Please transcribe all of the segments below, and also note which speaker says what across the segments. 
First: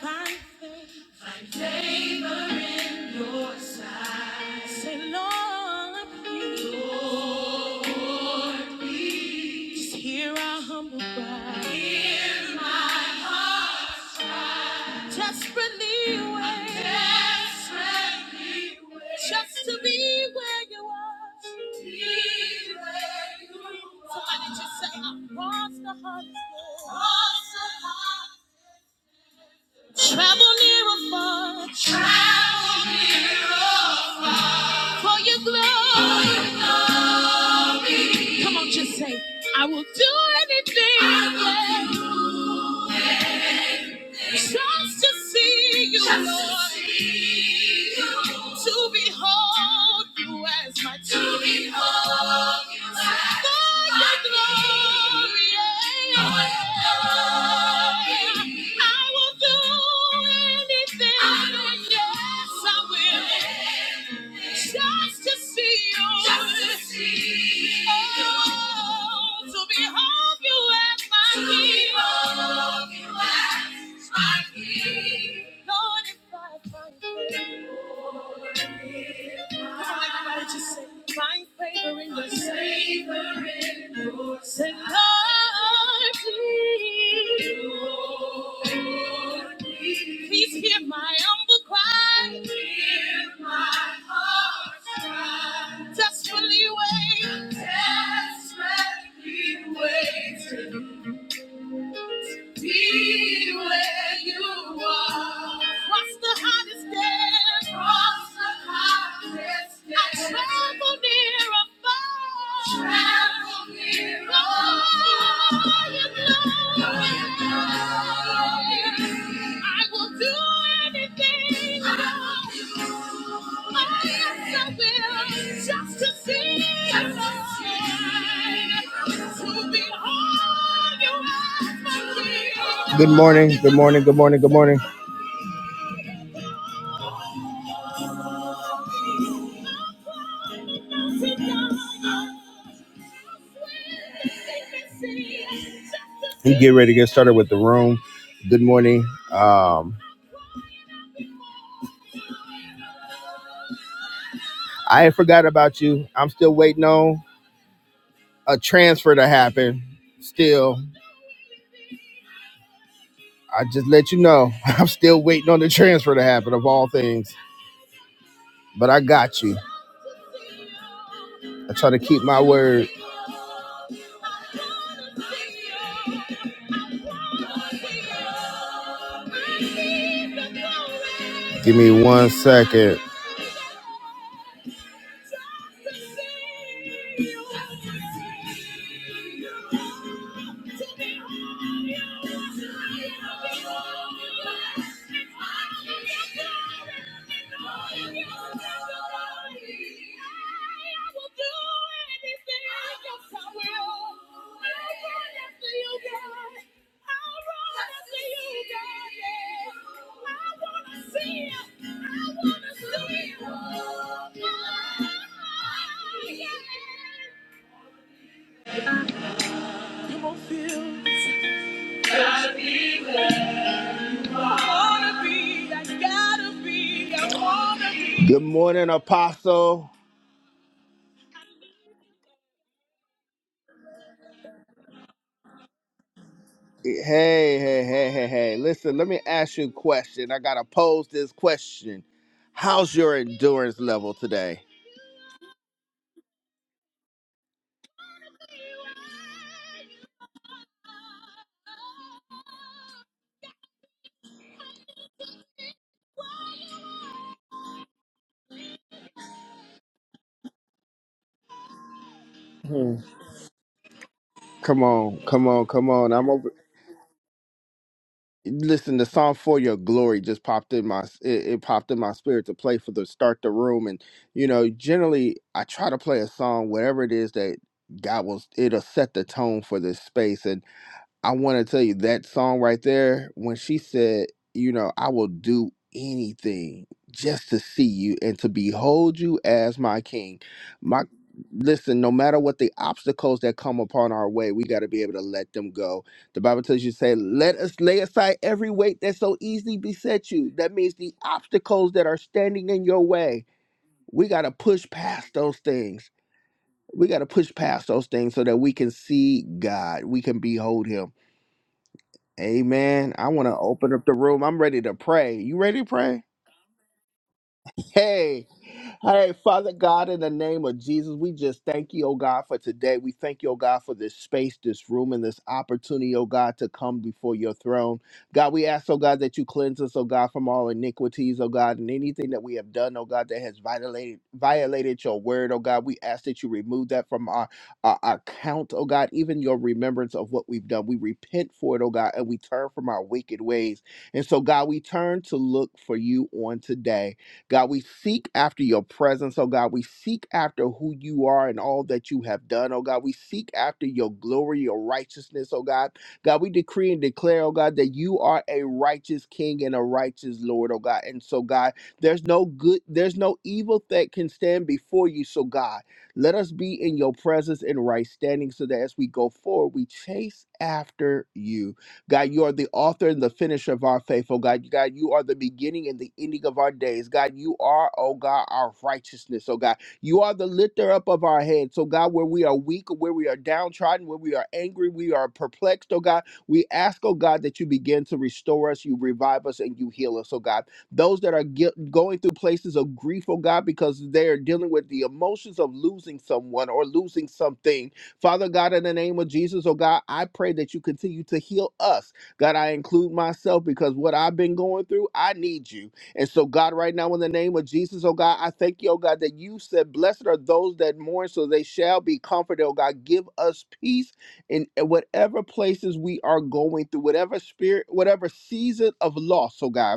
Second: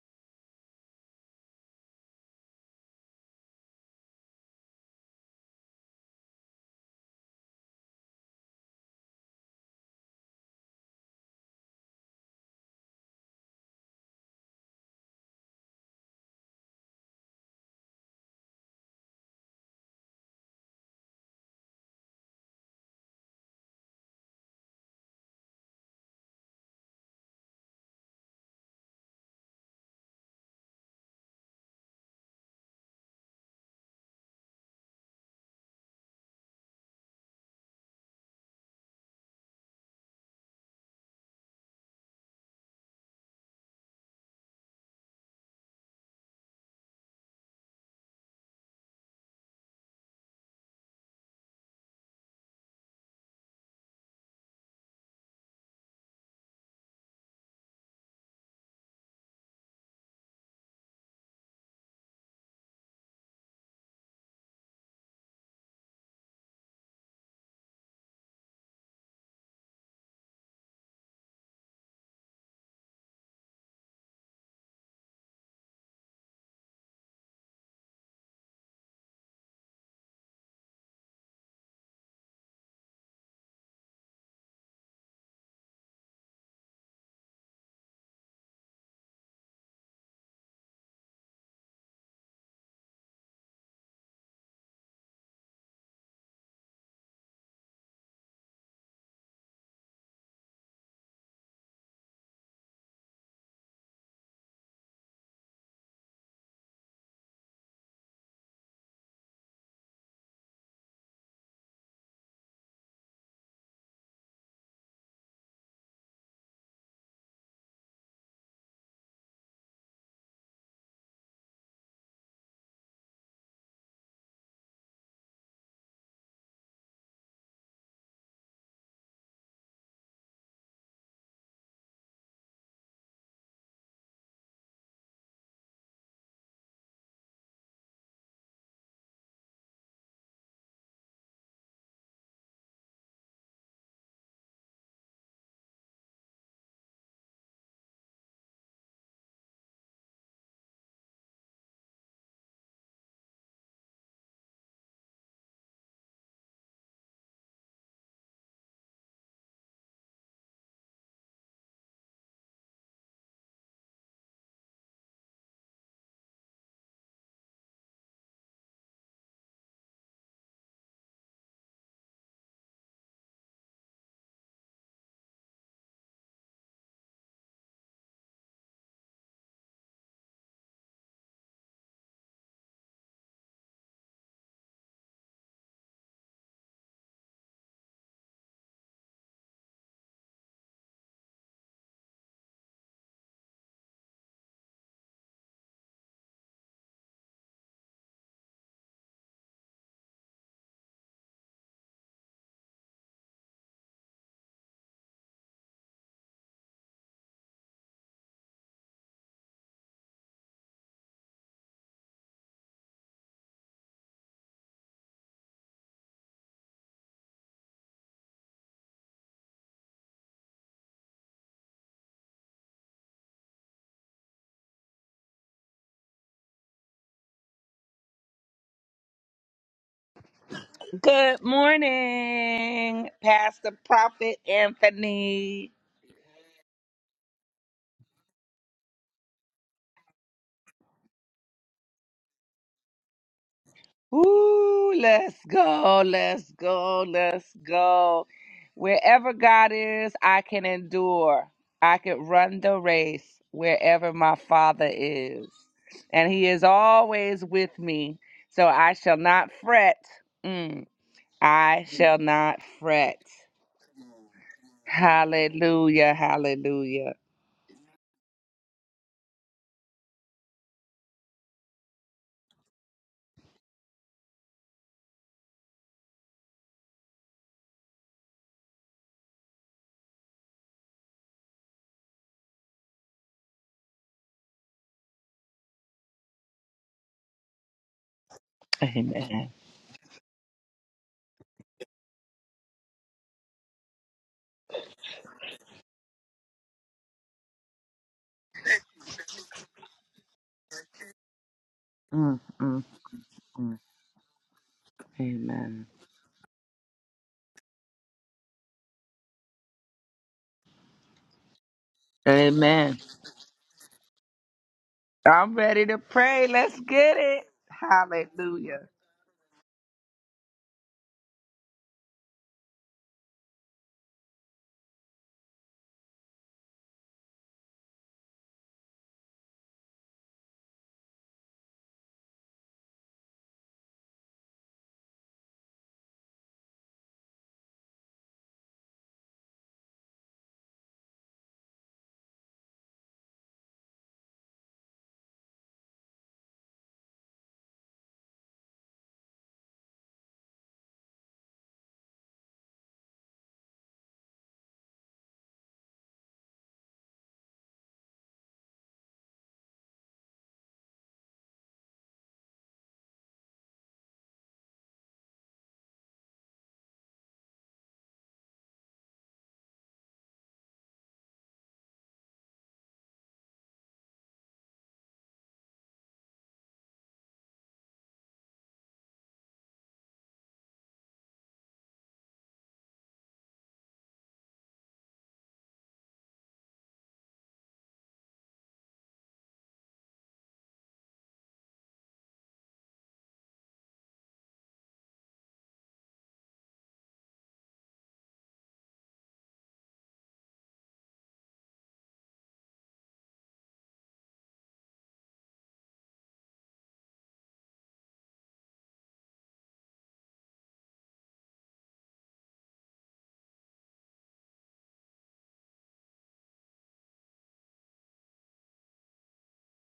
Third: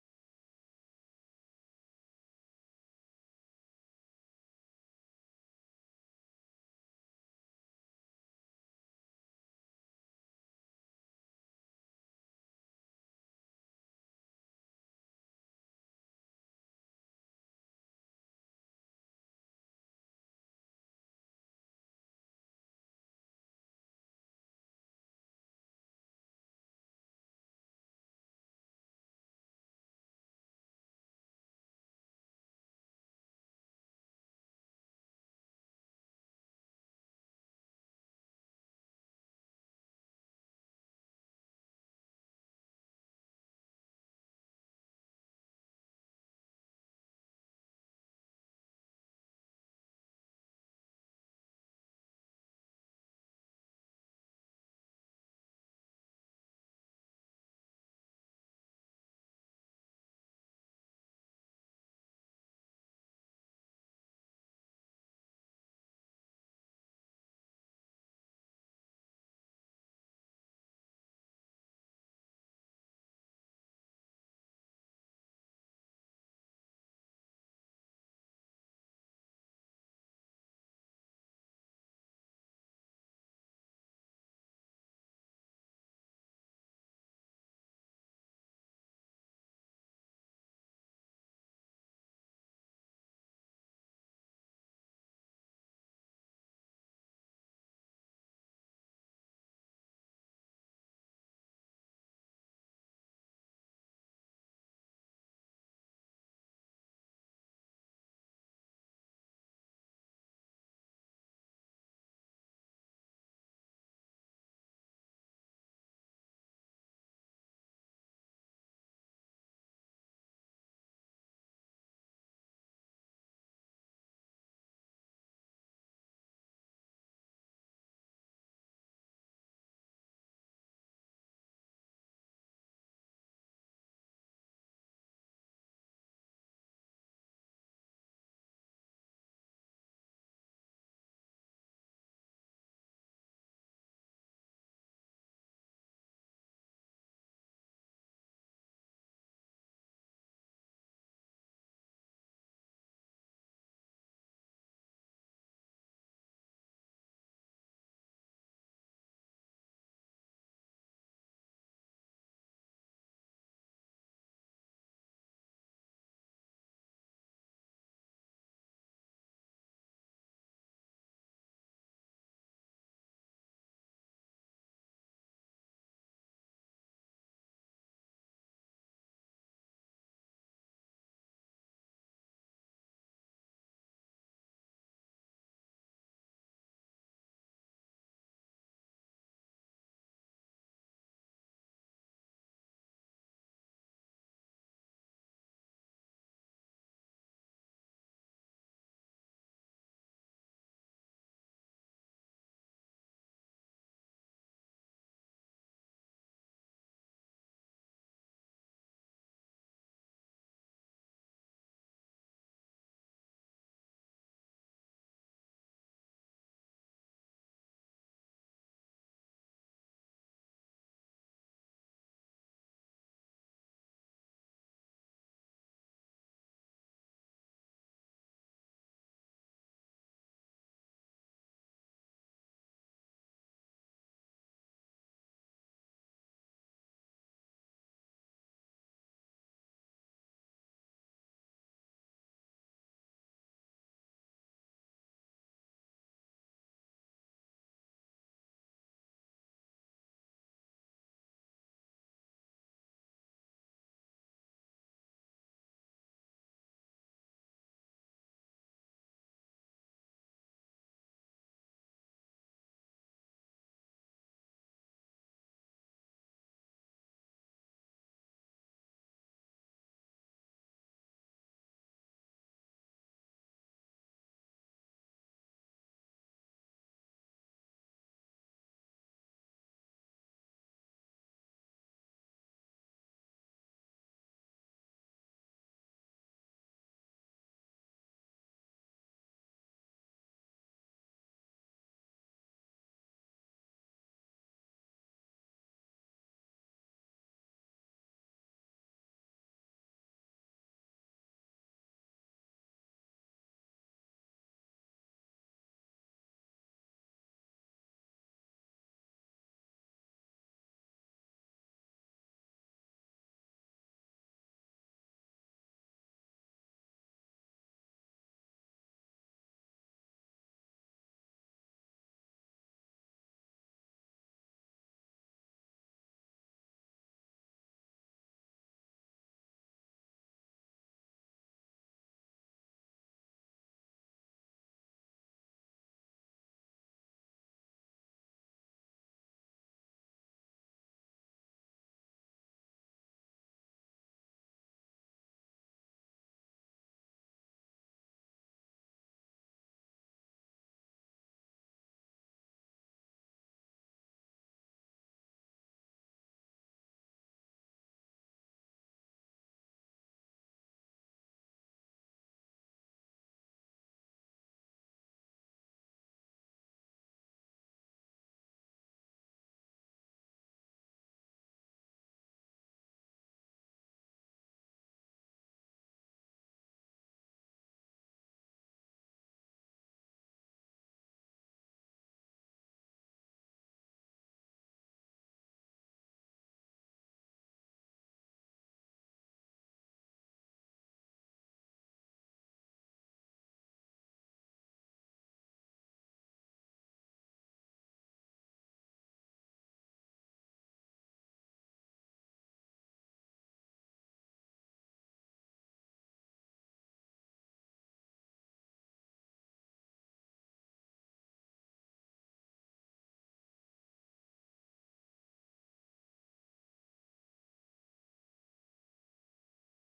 Speaker 1: I say, Lord, please hear our humble cry. Desperately wait. Desperately wait. Just to be where you are. Be where you are. Somebody just say, I cross the hardest door. Travel near or far. Travel near or far. For your glory. For your glory. Come on, just say, I will do anything. I will do anything. Just to see you, Just to Lord. see you. To behold you as my To King. behold you as For my your glory. King. For your glory. I will do anything. I will do yes, I will. anything. Just to see you. Just to see you. Oh, to behold you as my To King. behold love you as my king. Lord, if I find favor, Lord, if I Come on, everybody, just say, find favor in your sight. Favor in your sight. Then Lord, please, Lord, please please hear my humble cry. Hear my heart's cry. Desperately wait. Desperately wait. Be where you are. Cross the hottest day. Cross the hottest day. I travel near and far. Travel near and Oh, you know. Oh, you know. I will do anything. Oh, yes, I will. Just to see you, Lord. To behold you as my king. Good morning, good morning, good morning, good morning. And get ready to get started with the room. Good morning. Um, I ain't forgot about you. I'm still waiting on. a transfer to happen. Still, I just let you know, I'm still waiting on the transfer to happen of all things. But I got you. I try to keep my word. Give me one second. Good morning, Apostle.
Speaker 2: Good morning, Pastor Prophet Anthony.
Speaker 1: Hey, hey, hey, hey, hey. Listen, let me ask you a question. I got to pose this question. How's your endurance level today?
Speaker 2: Woo, let's go, let's go, let's go. Wherever God is, I can endure. I can run the race wherever my Father is. And He is always with me. So I shall not fret. Mm, I shall not fret.
Speaker 1: Come on, come on, come on.
Speaker 2: Hallelujah,
Speaker 1: I'm over.
Speaker 2: hallelujah.
Speaker 1: Listen, the song for your glory just popped in my it, it popped in my spirit to play for the start the room and you know, generally I try to play a song whatever it is that God will it'll set the tone for this space and. I want to tell you that song right there, when she said, you know, I will do anything just to see you and to behold you
Speaker 2: Amen.
Speaker 1: as my king. My listen, no matter what the obstacles that come upon our way, we got to be able to let them go. The Bible tells you say, let us lay aside every weight that so easily beset you. That means the obstacles that are
Speaker 2: Mm,
Speaker 1: standing
Speaker 2: mm,
Speaker 1: in your way.
Speaker 2: mm.
Speaker 1: We got to push past those
Speaker 2: Amen.
Speaker 1: things. We got to push past those things so that we can see God. We can behold him
Speaker 2: Amen.
Speaker 1: Amen. I want to open up the room. I'm ready to pray.
Speaker 2: I'm
Speaker 1: You ready to
Speaker 2: ready to
Speaker 1: pray?
Speaker 2: pray. Let's get it.
Speaker 1: Hey,
Speaker 2: Hallelujah.
Speaker 1: all right, Father God, in the name of Jesus, we just thank you, oh God, for today. We thank you, oh God, for this space, this room, and this opportunity, oh God, to come before your throne. God, we ask, oh God, that you cleanse us, oh God, from all iniquities, oh God, and anything that we have done, oh God, that has violated violated your word, oh God. We ask that you remove that from our, our, our count, oh God, even your remembrance of what we've done. We repent for it, oh God, and we turn from our wicked ways. And so, God, we turn to look for you on today. God, we seek after your presence, oh God. We seek after who you are and all that you have done, oh God. We seek after your glory, your righteousness, oh God. God, we decree and declare, oh God, that you are a righteous king and a righteous Lord, oh God. And so, God, there's no good, there's no evil that can stand before you. So, God, let us be in your presence in right standing so that as we go forward, we chase after you. God, you are the author and the finisher of our faith, oh God. God, you are the beginning and the ending of our days. God, you are, oh God, our righteousness, oh God. You are the lifter up of our heads. So, God, where we are weak, where we are downtrodden, where we are angry, we are perplexed, oh God. We ask, oh God, that you begin to restore us, you revive us, and you heal us, oh God. Those that are gui- going through places of grief, oh God, because they are dealing with the emotions of losing someone or losing something Father God, in the name of Jesus, oh God, I pray that you continue to heal us. God, I include myself because what I've been going through, I need you. And so, God, right now, in the name of Jesus, oh God, I thank you, oh God, that you said, Blessed are those that mourn, so they shall be comforted, oh God. Give us peace in whatever places we are going through, whatever spirit, whatever season of loss, oh God.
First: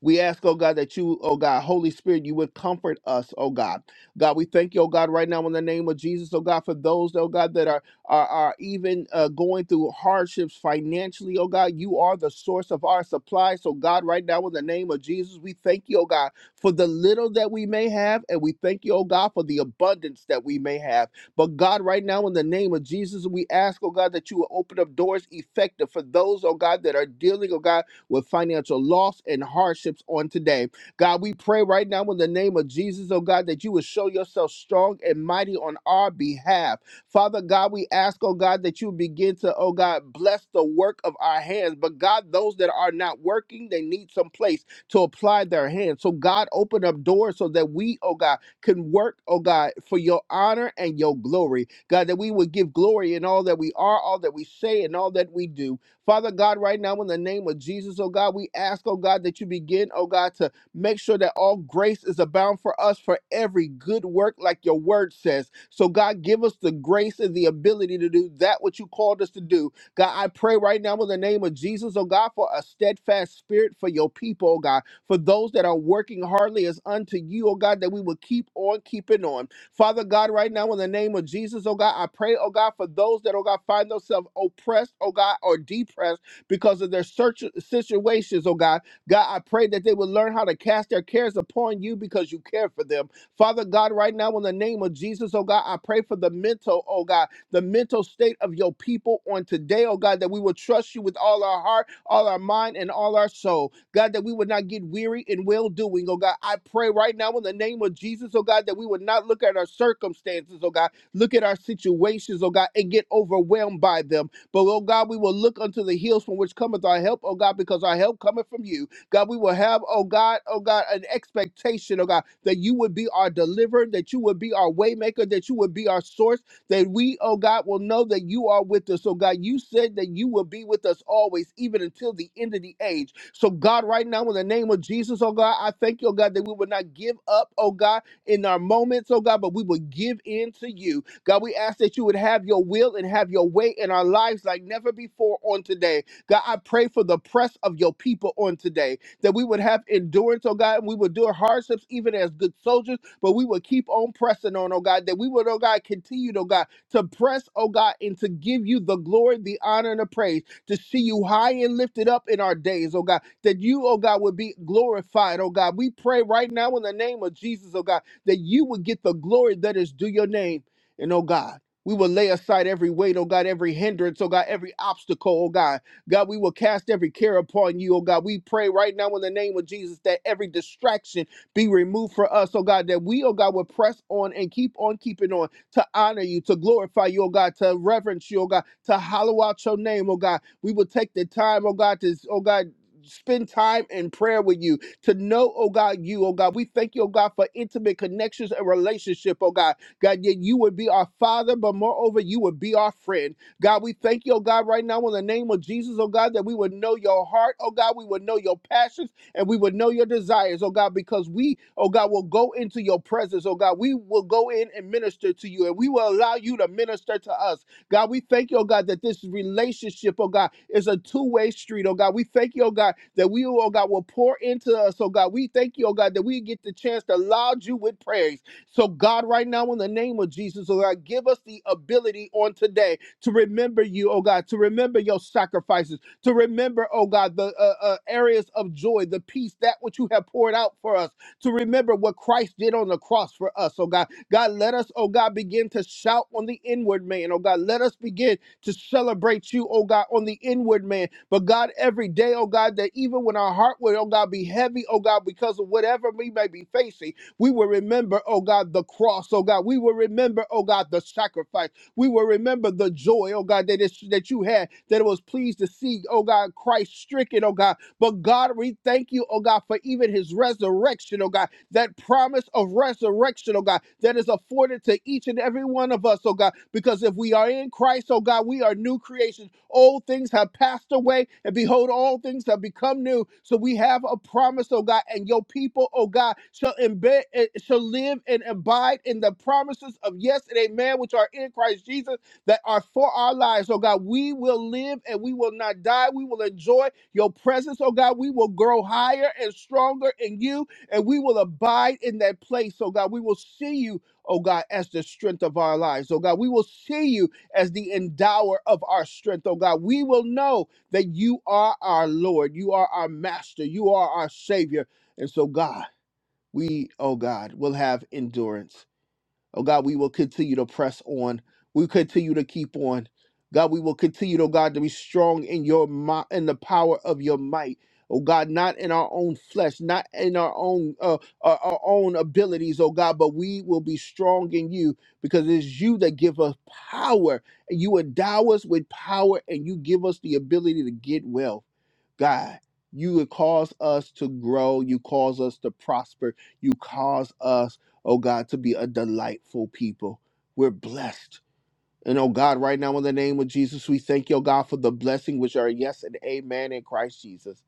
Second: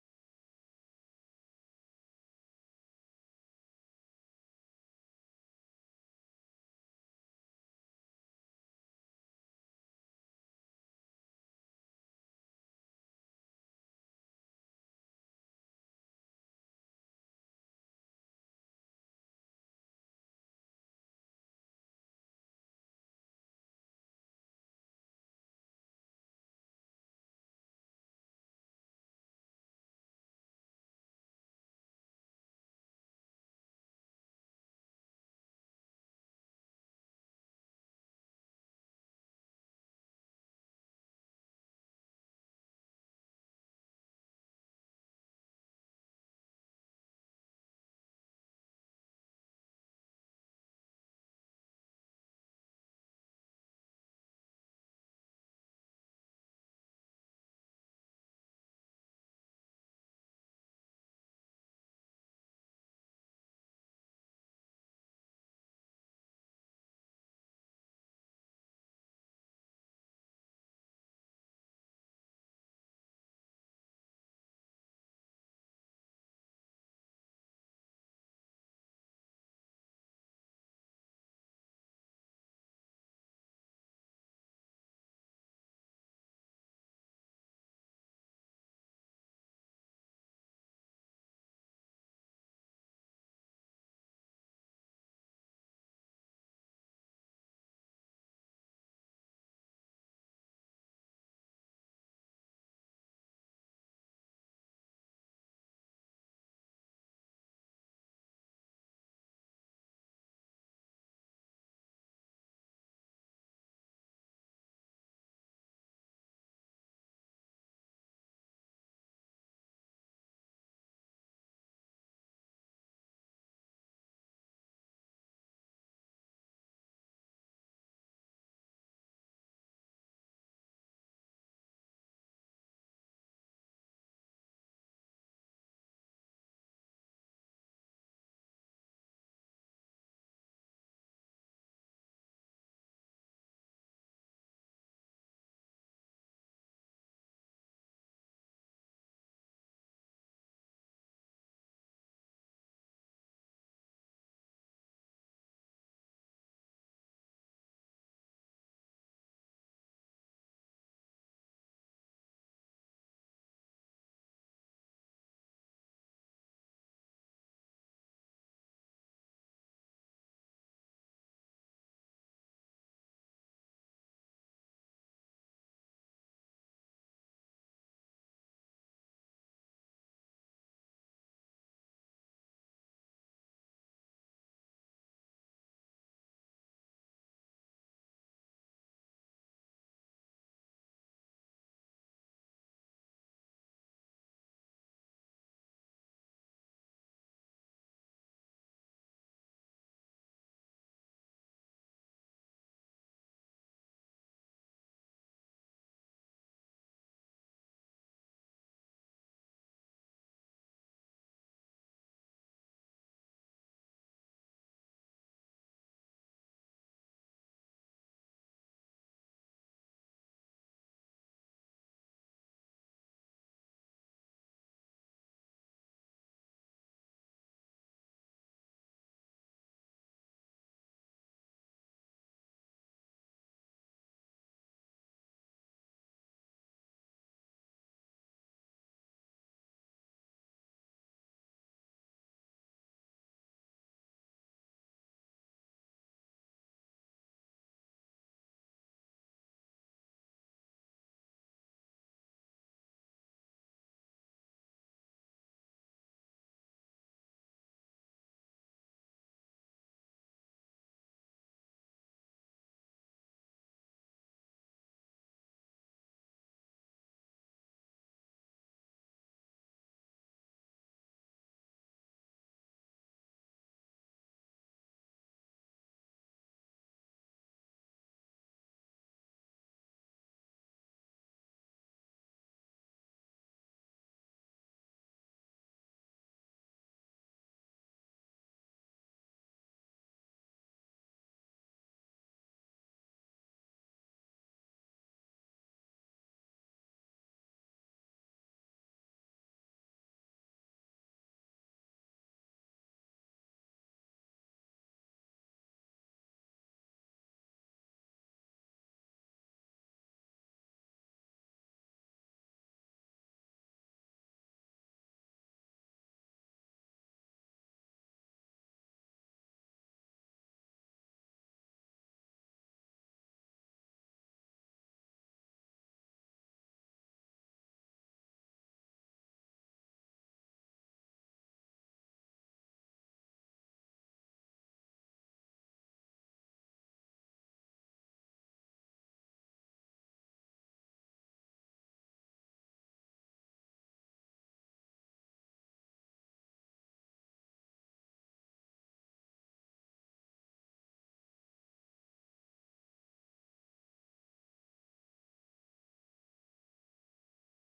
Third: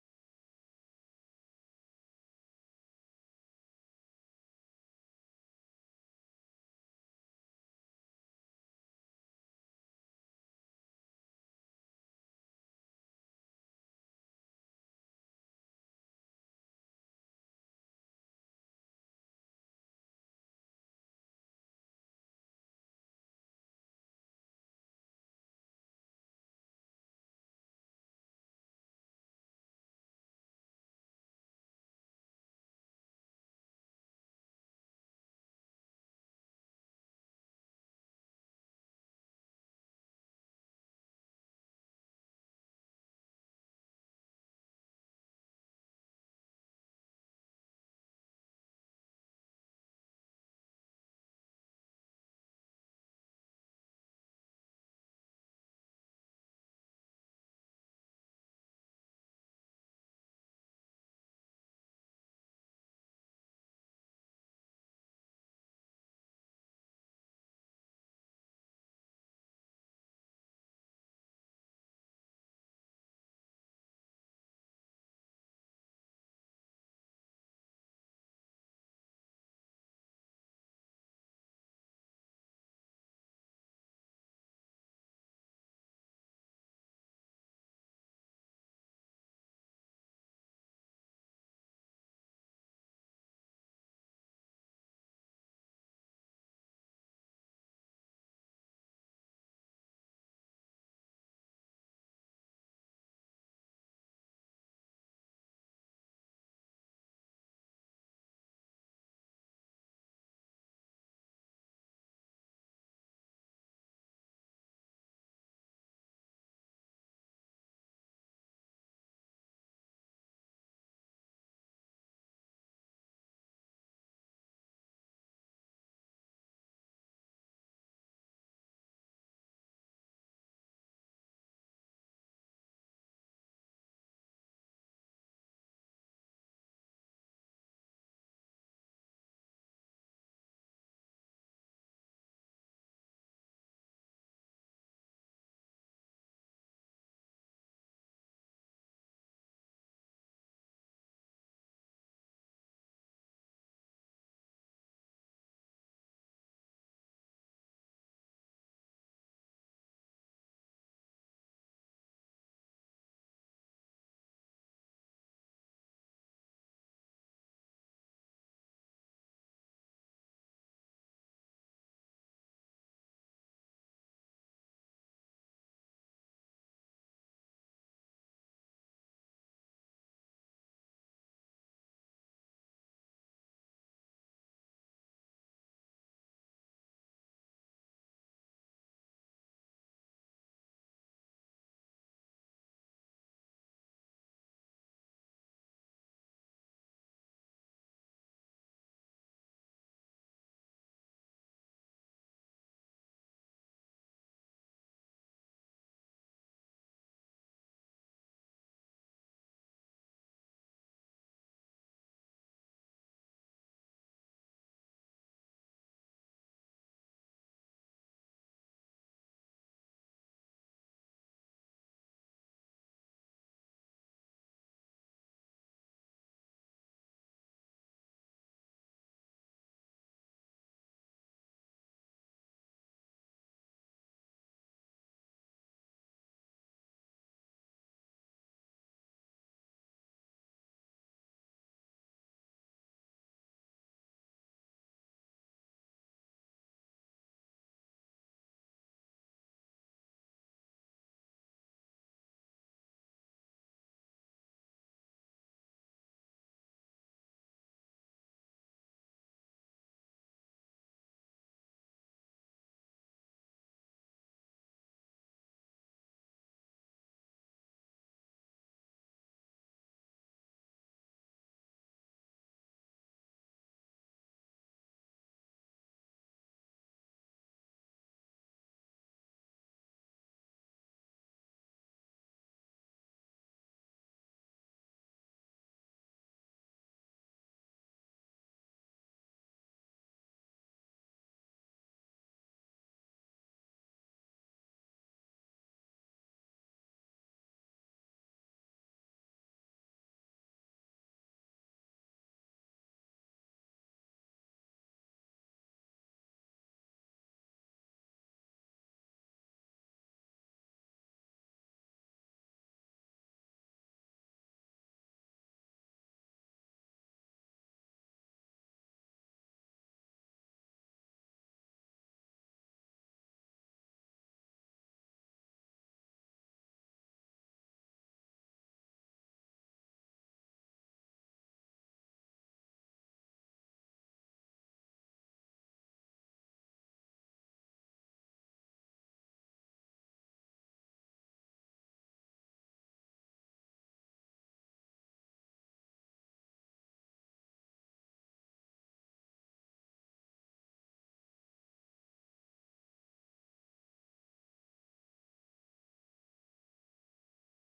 Speaker 1: We ask, oh God, that you, oh God, Holy Spirit, you would comfort us, oh God. God, we thank you, oh God, right now in the name of Jesus, oh God, for those, oh God, that are are, are even uh, going through hardships financially, oh God. You are the source of our supply. So, God, right now in the name of Jesus, we thank you, oh God, for the little that we may have, and we thank you, oh God, for the abundance that we may have. But God, right now in the name of Jesus, we ask, oh God, that you will open up doors effective for those, oh God, that are dealing, oh God with financial loss and hardships on today. God, we pray right now in the name of Jesus, oh God, that you would show yourself strong and mighty on our behalf. Father God, we ask, oh God, that you begin to, oh God, bless the work of our hands. But God, those that are not working, they need some place to apply their hands. So God, open up doors so that we, oh God, can work, oh God, for your honor and your glory. God, that we would give glory in all that we are, all that we say, and all that we do. Father God, right now, in the name of Jesus, oh God, we ask, oh God, that you begin, oh God, to make sure that all grace is abound for us for every good work, like your word says. So, God, give us the grace and the ability to do that which you called us to do. God, I pray right now in the name of Jesus, oh God, for a steadfast spirit for your people, oh God, for those that are working hardly as unto you, oh God, that we will keep on keeping on. Father God, right now, in the name of Jesus, oh God, I pray, oh God, for those that, oh God, find themselves oppressed, oh God, or depressed because of their search situations, oh God. God, I pray that they will learn how to cast their cares upon you because you care for them. Father God, right now, in the name of Jesus, oh God, I pray for the mental, oh God, the mental state of your people on today, oh God, that we will trust you with all our heart, all our mind, and all our soul. God, that we would not get weary in well doing, oh God. I pray right now in the name of Jesus, oh God, that we would not look at our circumstances, oh God, look at our situations, oh God, and get overwhelmed by them. But, oh God, we will look unto the hills from which cometh our help, oh God, because our help cometh from you. God, we will have, oh God, oh God, an expectation, oh God, that you would be our deliverer, that you would be our waymaker, that you would be our source, that we, oh God, will know that you are with us. Oh God, you said that you will be with us always, even until the end of the age. So, God, right now, in the name of Jesus, oh God, I thank you, oh God, that we will not give up, oh God, in our moments, oh God, but we will give in to you. God, we ask that you would have your will and have your way in our lives like never before on today. God, I pray for the press of your people on today, that we would have endurance, oh God, and we would endure hardships even as good soldiers, but we would keep on pressing on, oh God, that we would, oh God, continue, oh God, to press, oh God, and to give you the glory, the honor, and the praise to see you high and lifted up in our days, oh God, that you, oh God, would be glorified, oh God. We pray right now in the name of Jesus, oh God, that you would get the glory that is due your name. And oh God, we will lay aside every weight, oh God, every hindrance, oh God, every obstacle, oh God. God, we will cast every care upon you, oh God. We pray right now in the name of Jesus that every distraction be removed for us, oh God, that we, oh God, will press on and keep on keeping on to honor you, to glorify you, oh God, to reverence you, oh God, to hollow out your name, oh God. We will take the time, oh God, to, oh God, spend time in prayer with you to know oh god you oh god we thank you oh god for intimate connections and relationship oh god god yet you would be our father but moreover you would be our friend god we thank you oh god right now in the name of jesus oh god that we would know your heart oh god we would know your passions and we would know your desires, oh God, because we, oh God, will go into your presence, oh God. We will go in and minister to you, and we will allow you to minister to us. God, we thank you, oh God, that this relationship, oh God, is a two-way street, oh God. We thank you, oh God, that we, oh God, will pour into us, oh God. We thank you, oh God, that we get the chance to laud you with praise. So, God, right now, in the name of Jesus, oh God, give us the ability on today to remember you, oh God, to remember your sacrifices, to remember, oh God, the uh, uh, areas of joy, the peace, that which you have poured out for us to remember what Christ did on the cross for us, oh God. God, let us, oh God, begin to shout on the inward man, oh God. Let us begin to celebrate you, oh God, on the inward man. But God, every day, oh God, that even when our heart will, oh God, be heavy, oh God, because of whatever we may be facing, we will remember, oh God, the cross, oh God. We will remember, oh God, the sacrifice. We will remember the joy, oh God, that, is, that you had, that it was pleased to see, oh God, Christ stricken, oh God but God, we thank you, oh God, for even his resurrection, oh God, that promise of resurrection, oh God, that is afforded to each and every one of us, oh God, because if we are in Christ, oh God, we are new creations. Old things have passed away, and behold, all things have become new. So we have a promise, oh God, and your people, oh God, shall embed, eh, shall live and abide in the promises of yes and amen, which are in Christ Jesus that are for our lives, oh God. We will live and we will not die. We will enjoy your presence, oh God. We will grow higher and stronger in you, and we will abide in that place, oh God. We will see you, oh God, as the strength of our lives, oh God. We will see you as the endower of our strength, oh God. We will know that you are our Lord, you are our master, you are our Savior. And so, God, we, oh God, will have endurance. Oh God, we will continue to press on. We continue to keep on. God, we will continue, oh God, to be strong in your might in the power of your might. Oh God, not in our own flesh, not in our own uh, our, our own abilities, oh God, but we will be strong in you because it's you that give us power. And you endow us with power and you give us the ability to get well. God. You cause us to grow. You cause us to prosper. You cause us, oh God, to be a delightful people. We're blessed. And oh God, right now in the name of Jesus, we thank you, oh God, for the blessing which are yes and amen in Christ Jesus.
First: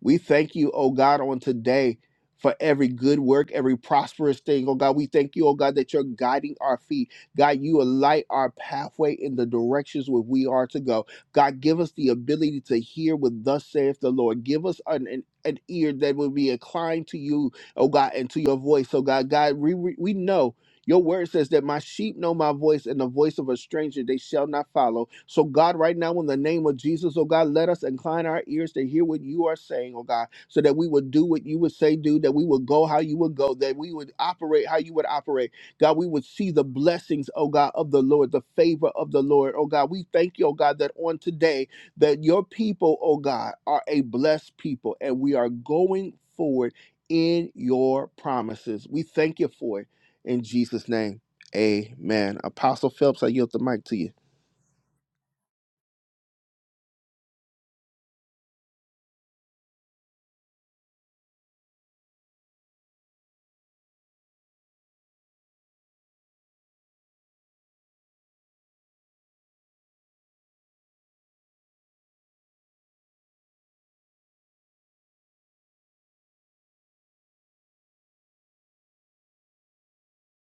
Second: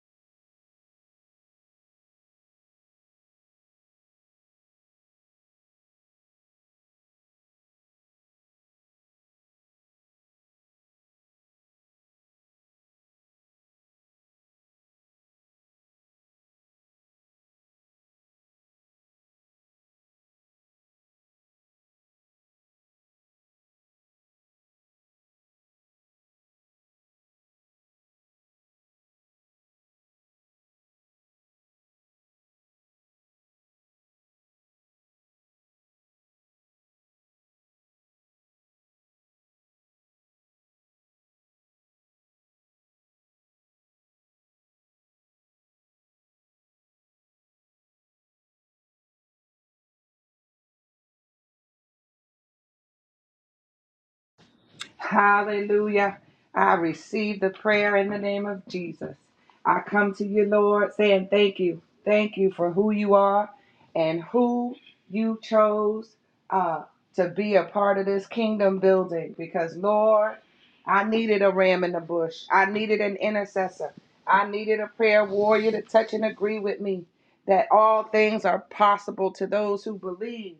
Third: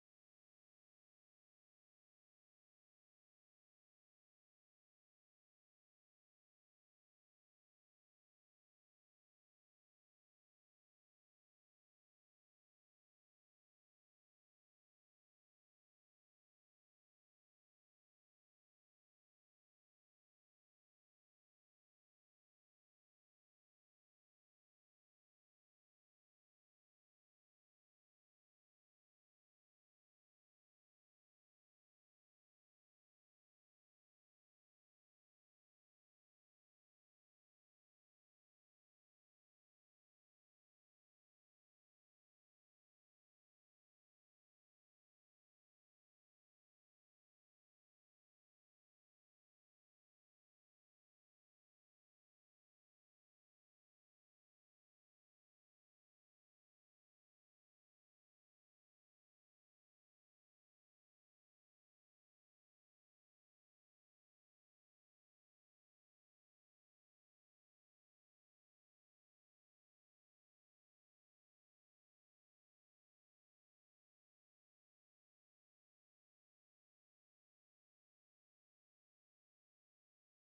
Speaker 1: We thank you, oh God, on today for every good work, every prosperous thing. Oh God, we thank you, oh God, that you're guiding our feet. God, you alight our pathway in the directions where we are to go. God, give us the ability to hear what thus saith the Lord. Give us an, an, an ear that will be inclined to you, oh God, and to your voice. So God, God, we, we we know. Your word says that my sheep know my voice, and the voice of a stranger they shall not follow. So, God, right now, in the name of Jesus, oh God, let us incline our ears to hear what you are saying, oh God, so that we would do what you would say, do, that we would go how you would go, that we would operate how you would operate. God, we would see the blessings, oh God, of the Lord, the favor of the Lord, oh God. We thank you, oh God, that on today, that your people, oh God, are a blessed people, and we are going forward in your promises. We thank you for it. In Jesus' name, amen. Apostle Phelps, I yield the mic to you.
Speaker 2: Hallelujah. I receive the prayer in the name of Jesus. I come to you, Lord, saying thank you. Thank you for who you are and who you chose uh, to be a part of this kingdom building. Because, Lord, I needed a ram in the bush, I needed an intercessor, I needed a prayer warrior to touch and agree with me that all things are possible to those who believe.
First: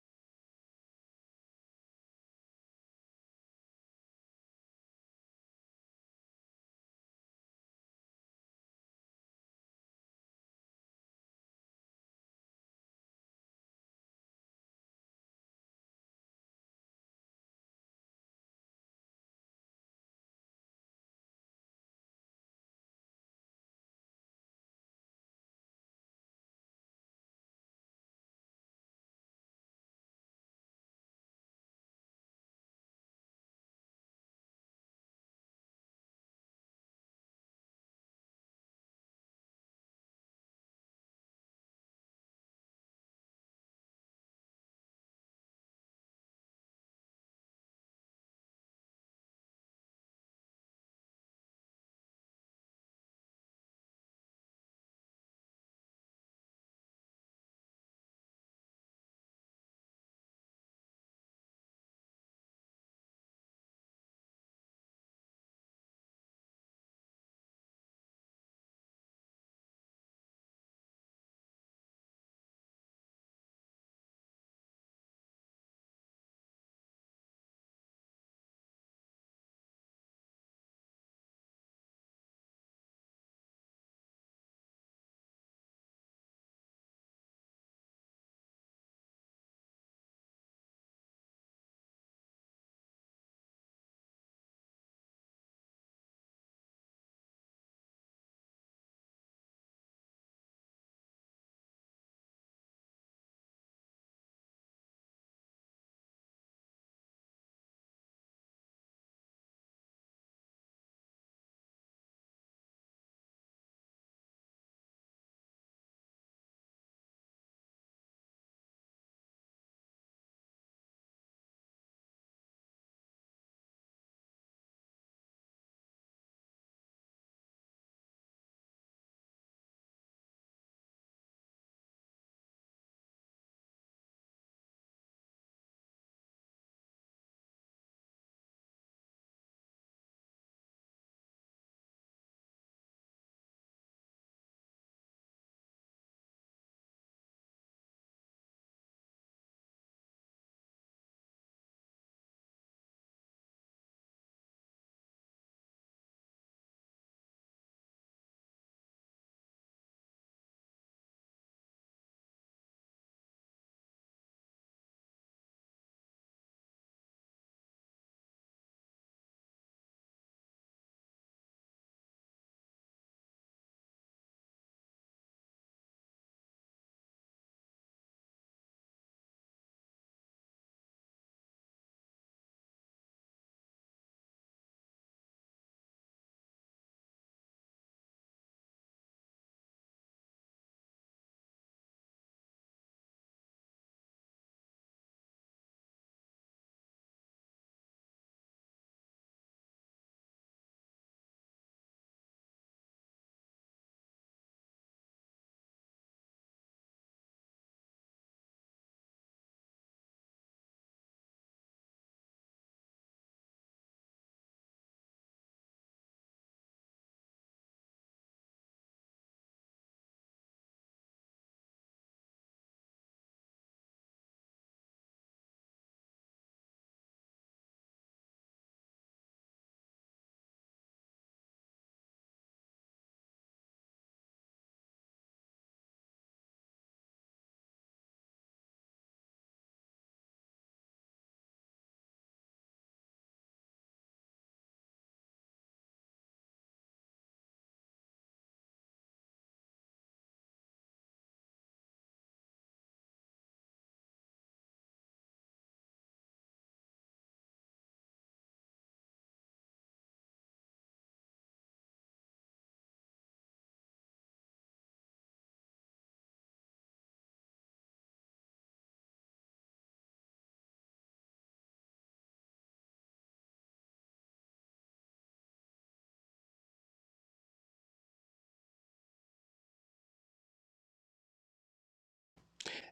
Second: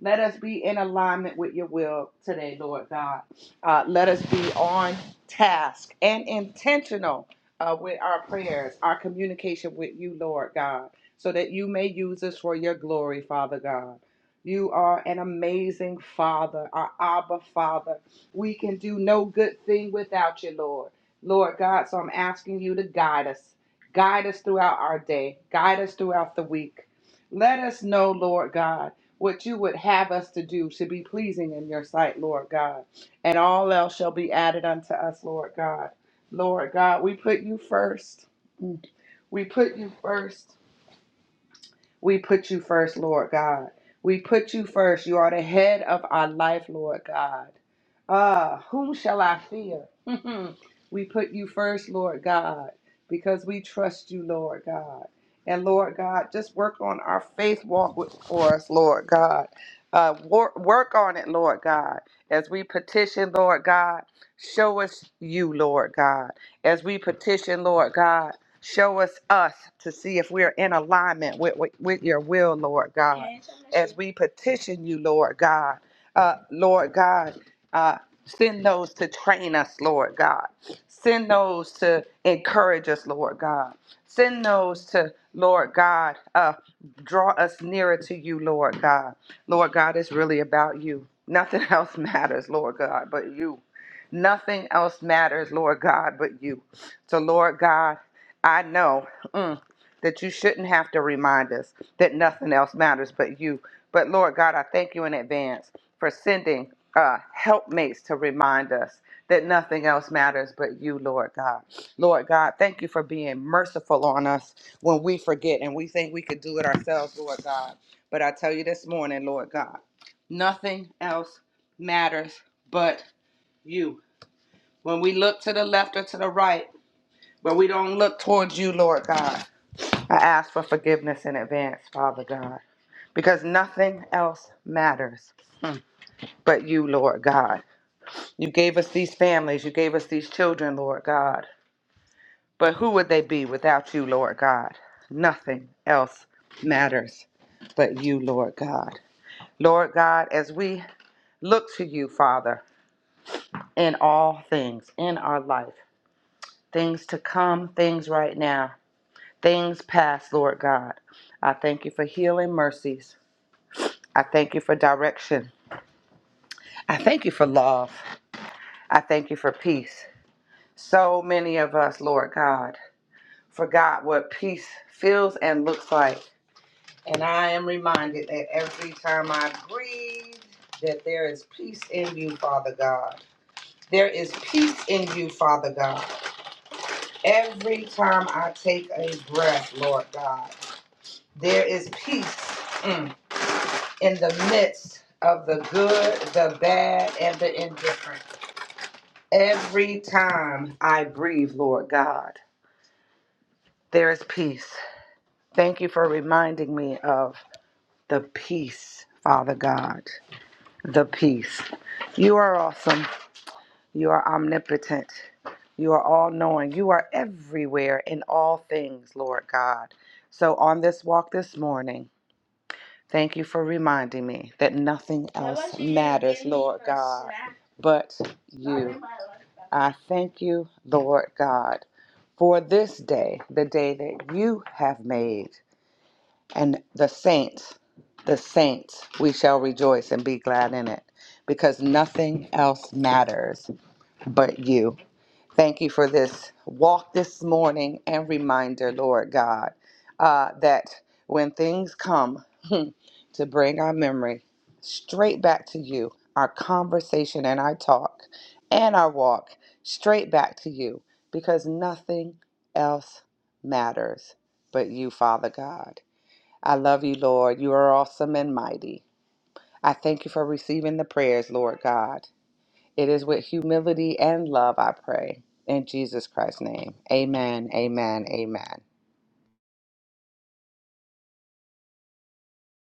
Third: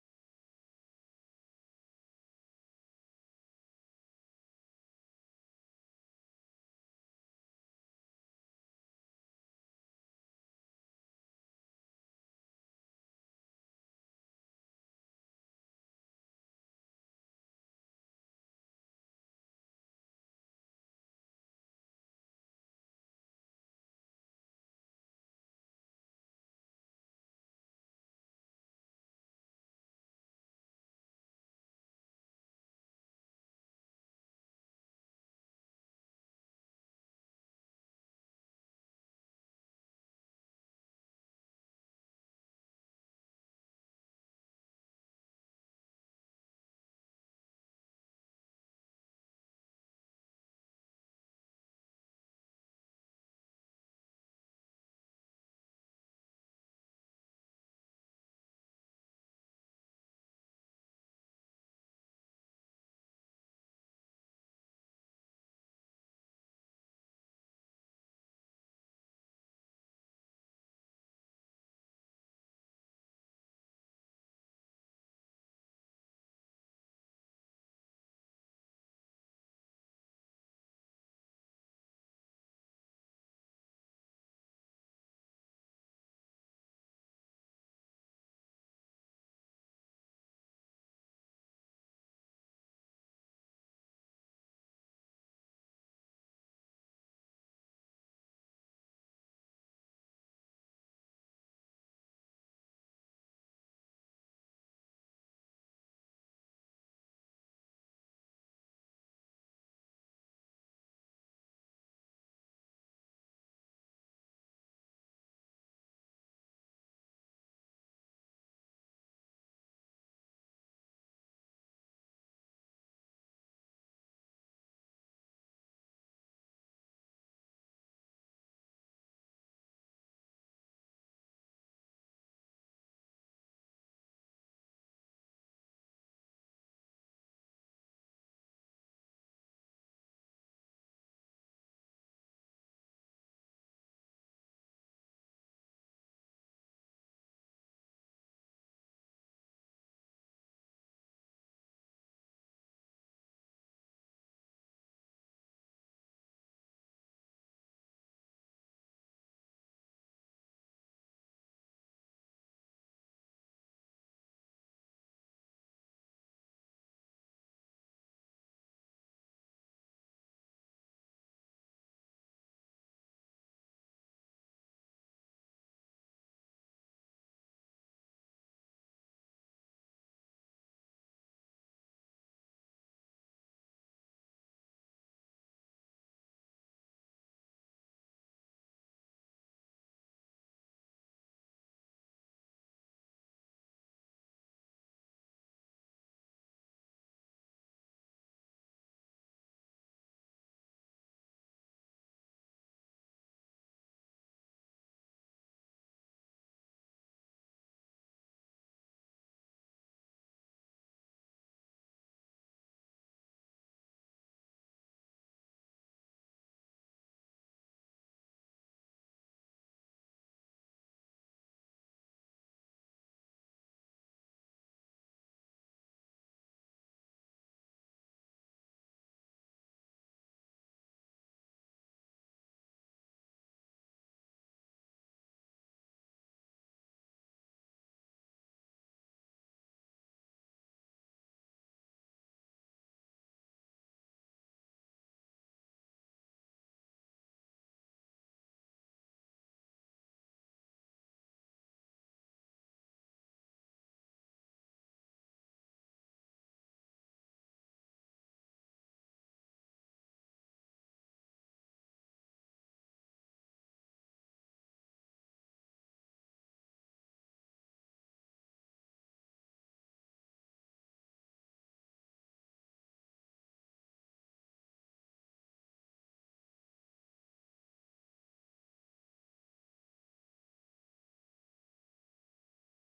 Speaker 2: Let us be in alignment with your will today, Lord God. Uh, let us be on task and intentional uh, with our prayers, our communication with you, Lord God, so that you may use us for your glory, Father God. You are an amazing Father, our Abba Father. We can do no good thing without you, Lord. Lord God, so I'm asking you to guide us. Guide us throughout our day. Guide us throughout the week. Let us know, Lord God, what you would have us to do to be pleasing in your sight, Lord God and all else shall be added unto us, Lord God. Lord God, we put you first. We put you first. We put you first, Lord God. We put you first. You are the head of our life, Lord God. Ah, whom shall I fear? we put you first, Lord God, because we trust you, Lord God. And Lord God, just work on our faith walk with, for us, Lord God. Uh, work, work on it, Lord God, as we petition, Lord God. Show us you, Lord God, as we petition, Lord God. Show us us to see if we're in alignment with, with, with your will, Lord God. As we petition you, Lord God, uh, Lord God, uh, send those to train us, Lord God. Send those to encourage us, Lord God. Send those to, Lord God, uh, draw us nearer to you, Lord God. Lord God, it's really about you. Nothing else matters, Lord God, but you. Nothing else matters, Lord God, but you. So, Lord God, I know mm, that you shouldn't have to remind us that nothing else matters but you. But Lord God, I thank you in advance for sending uh, helpmates to remind us that nothing else matters but you, Lord God. Lord God, thank you for being merciful on us when we forget and we think we could do it ourselves, Lord God. But I tell you this morning, Lord God, nothing else matters but you. When we look to the left or to the right, but we don't look towards you, Lord God. I ask for forgiveness in advance, Father God, because nothing else matters but you, Lord God. You gave us these families, you gave us these children, Lord God. But who would they be without you, Lord God? Nothing else matters but you, Lord God. Lord God, as we look to you, Father, in all things, in our life, things to come, things right now, things past, Lord God, I thank you for healing mercies. I thank you for direction. I thank you for love. I thank you for peace. So many of us, Lord God, forgot what peace feels and looks like. And I am reminded that every time I breathe, that there is peace in you, Father God. There is peace in you, Father God. Every time I take a breath, Lord God, there is peace mm, in the midst of the good, the bad, and the indifferent. Every time I breathe, Lord God, there is peace. Thank you for reminding me of the peace, Father God. The peace. You are awesome. You are omnipotent. You are all knowing. You are everywhere in all things, Lord God. So on this walk this morning, Thank you for reminding me that nothing else matters, Lord God, but you. I thank you, Lord God, for this day, the day that you have made, and the saints, the saints, we shall rejoice and be glad in it because nothing else matters but you. Thank you for this walk this morning and reminder, Lord God, uh, that when things come to bring our memory straight back to you, our conversation and our talk and our walk straight back to you, because nothing else matters but you, Father God. I love you, Lord. You are awesome and mighty. I thank you for receiving the prayers, Lord God. It is with humility and love I pray. In Jesus Christ's name. Amen. Amen. Amen.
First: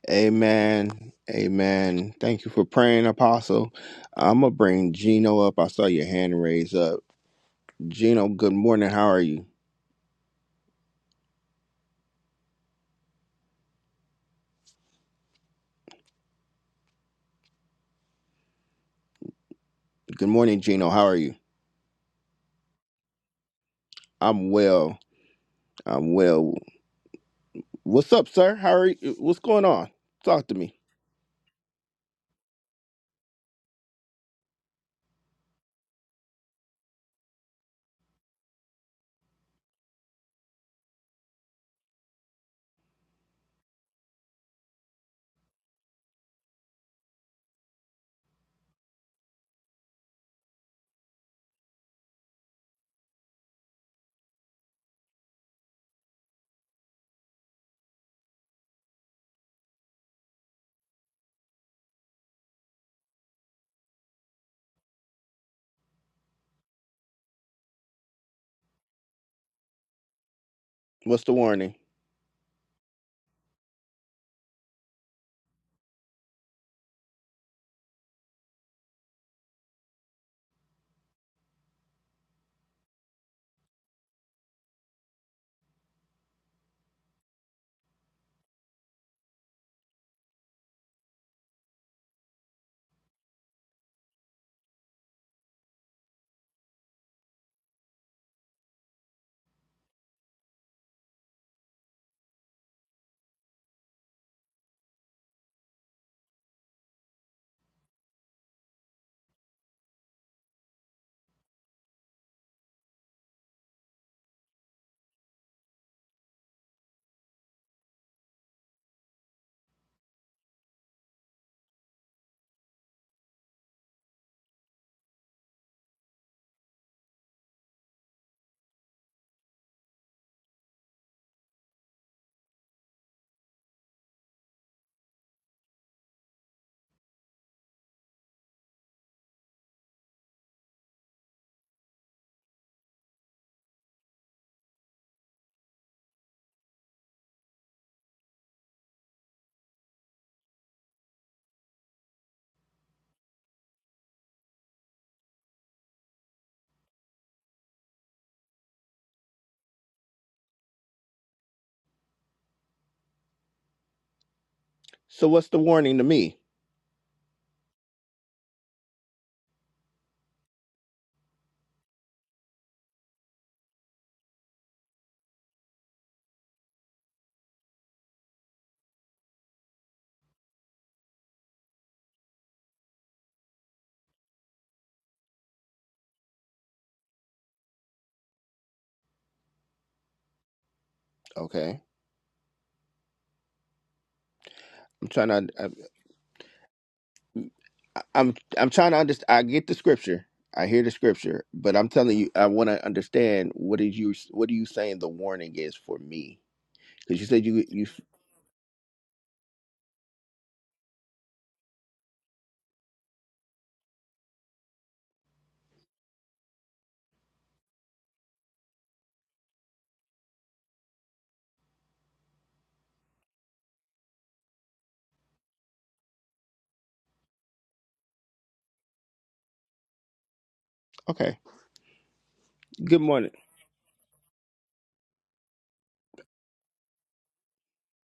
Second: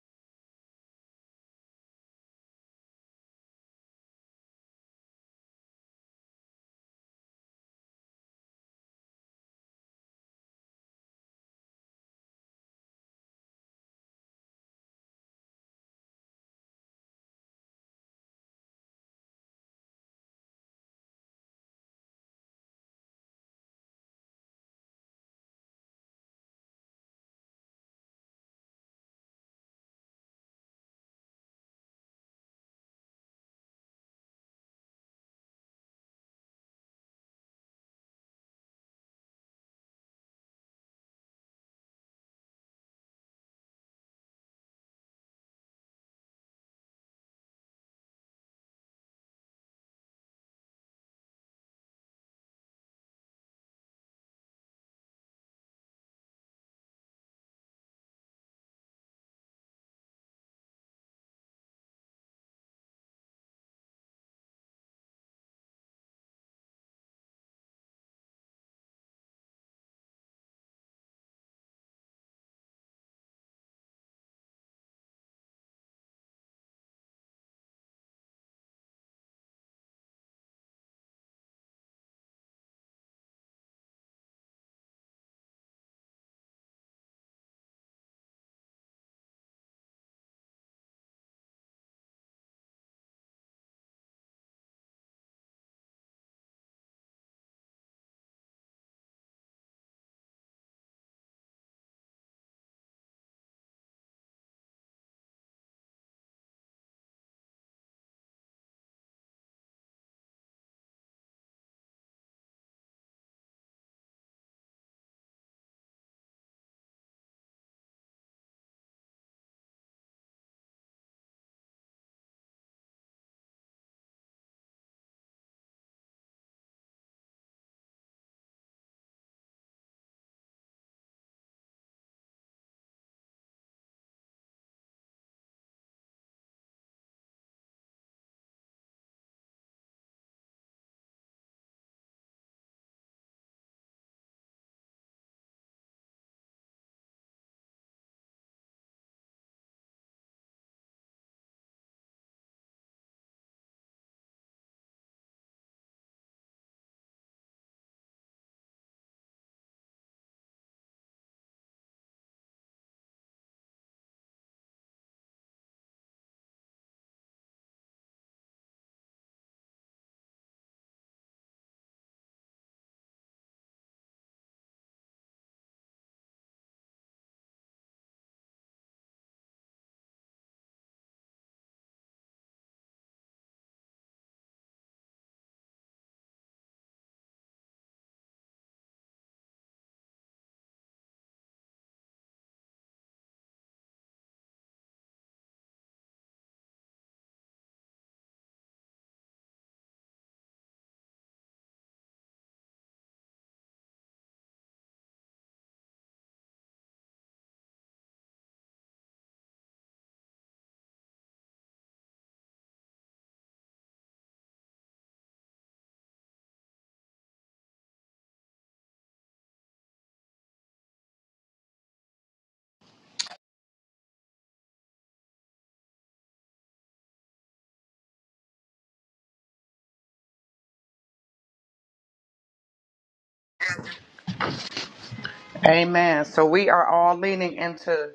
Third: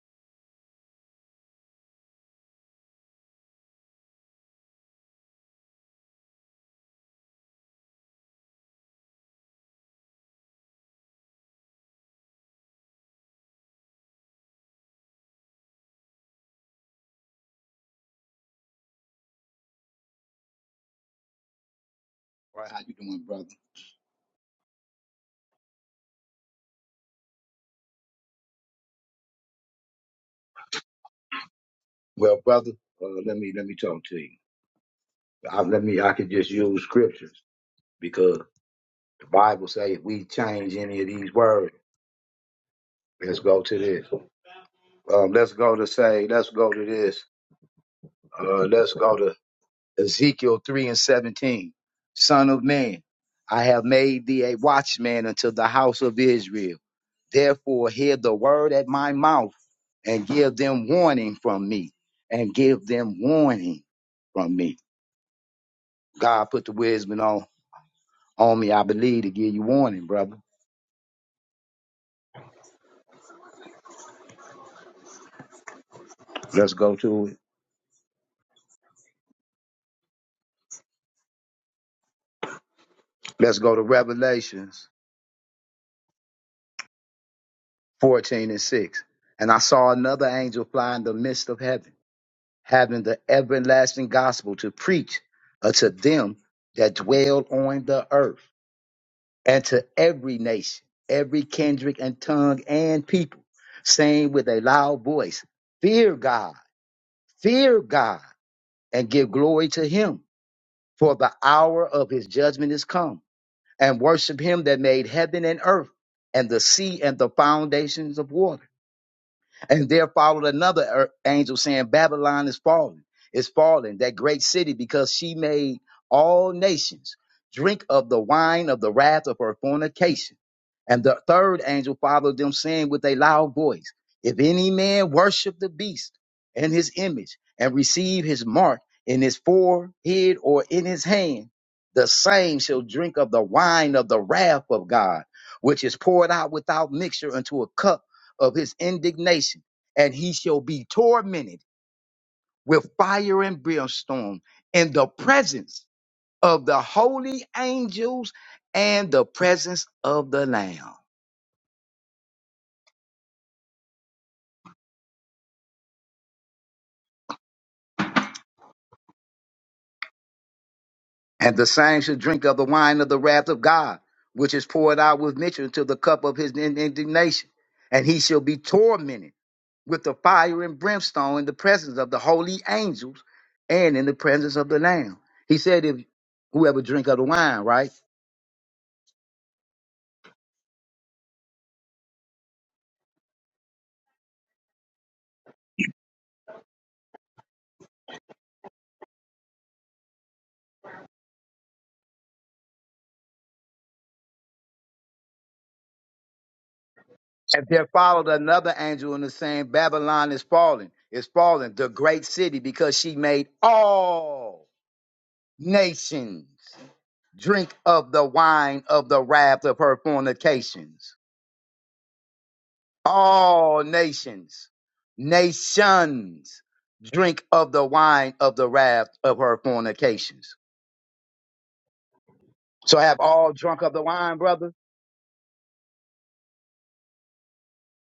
Speaker 1: Amen. Amen. Thank you for praying, Apostle. I'm going to bring Gino up. I saw your hand raised up. Gino, good morning. How are you? Good morning, Gino. How are you?
Speaker 3: All right, how you doing, brother?
Speaker 1: I'm well. I'm well. What's up, sir? How are you? What's going on? Talk to me.
Speaker 3: Well, brother, uh, let me let me talk to you. I, let me I could just use scriptures because the Bible say if we change any of these words, let's go to this. Um, let's go to say, let's go to this. Uh, let's go to Ezekiel three and seventeen. Son of man, I have made thee a watchman unto the house of Israel. Therefore, hear the word at my mouth and give them warning from me, and give them warning from me God put the wisdom on on me, I believe, to give you warning, brother.
Speaker 1: What's the warning?
Speaker 3: Let's go to it. Let's go to Revelations 14 and 6. And I saw another angel fly in the midst of heaven, having the everlasting gospel to preach unto them that dwell on the earth, and to every nation, every kindred and tongue and people, saying with a loud voice, Fear God, fear God, and give glory to him, for the hour of his judgment is come and worship him that made heaven and earth and the sea and the foundations of water. And there followed another er- angel saying, Babylon is fallen, is fallen, that great city, because she made all nations drink of the wine of the wrath of her fornication. And the third angel followed them, saying with a loud voice, If any man worship the beast and his image and receive his mark in his forehead or in his hand, the same shall drink of the wine of the wrath of God, which is poured out without mixture into a cup of his indignation, and he shall be tormented with fire and brimstone in the presence of the holy angels and the presence of the Lamb.
Speaker 1: So, what's the warning to me?
Speaker 3: And the same shall drink of the wine of the wrath of God, which is poured out with measure into the cup of his in- indignation. And he shall be tormented with the fire and brimstone in the presence of the holy angels and in the presence of the Lamb. He said, if whoever drink of the wine, right?
Speaker 1: Okay, I'm trying to. I, I'm I'm trying to understand. I get the scripture. I hear the scripture, but I'm telling you, I want to understand what is you what are you saying the warning is for me? Because you said you
Speaker 3: And there
Speaker 1: you.
Speaker 3: followed another angel in the saying, Babylon is fallen, is fallen, the great city, because she made all nations drink of the wine of the wrath of her fornications. All nations, nations drink of the wine of the wrath of her fornications.
Speaker 1: Okay.
Speaker 3: So
Speaker 1: Good
Speaker 3: have
Speaker 1: morning.
Speaker 3: all drunk of the wine, brother?
Speaker 2: Amen. So we are all leaning into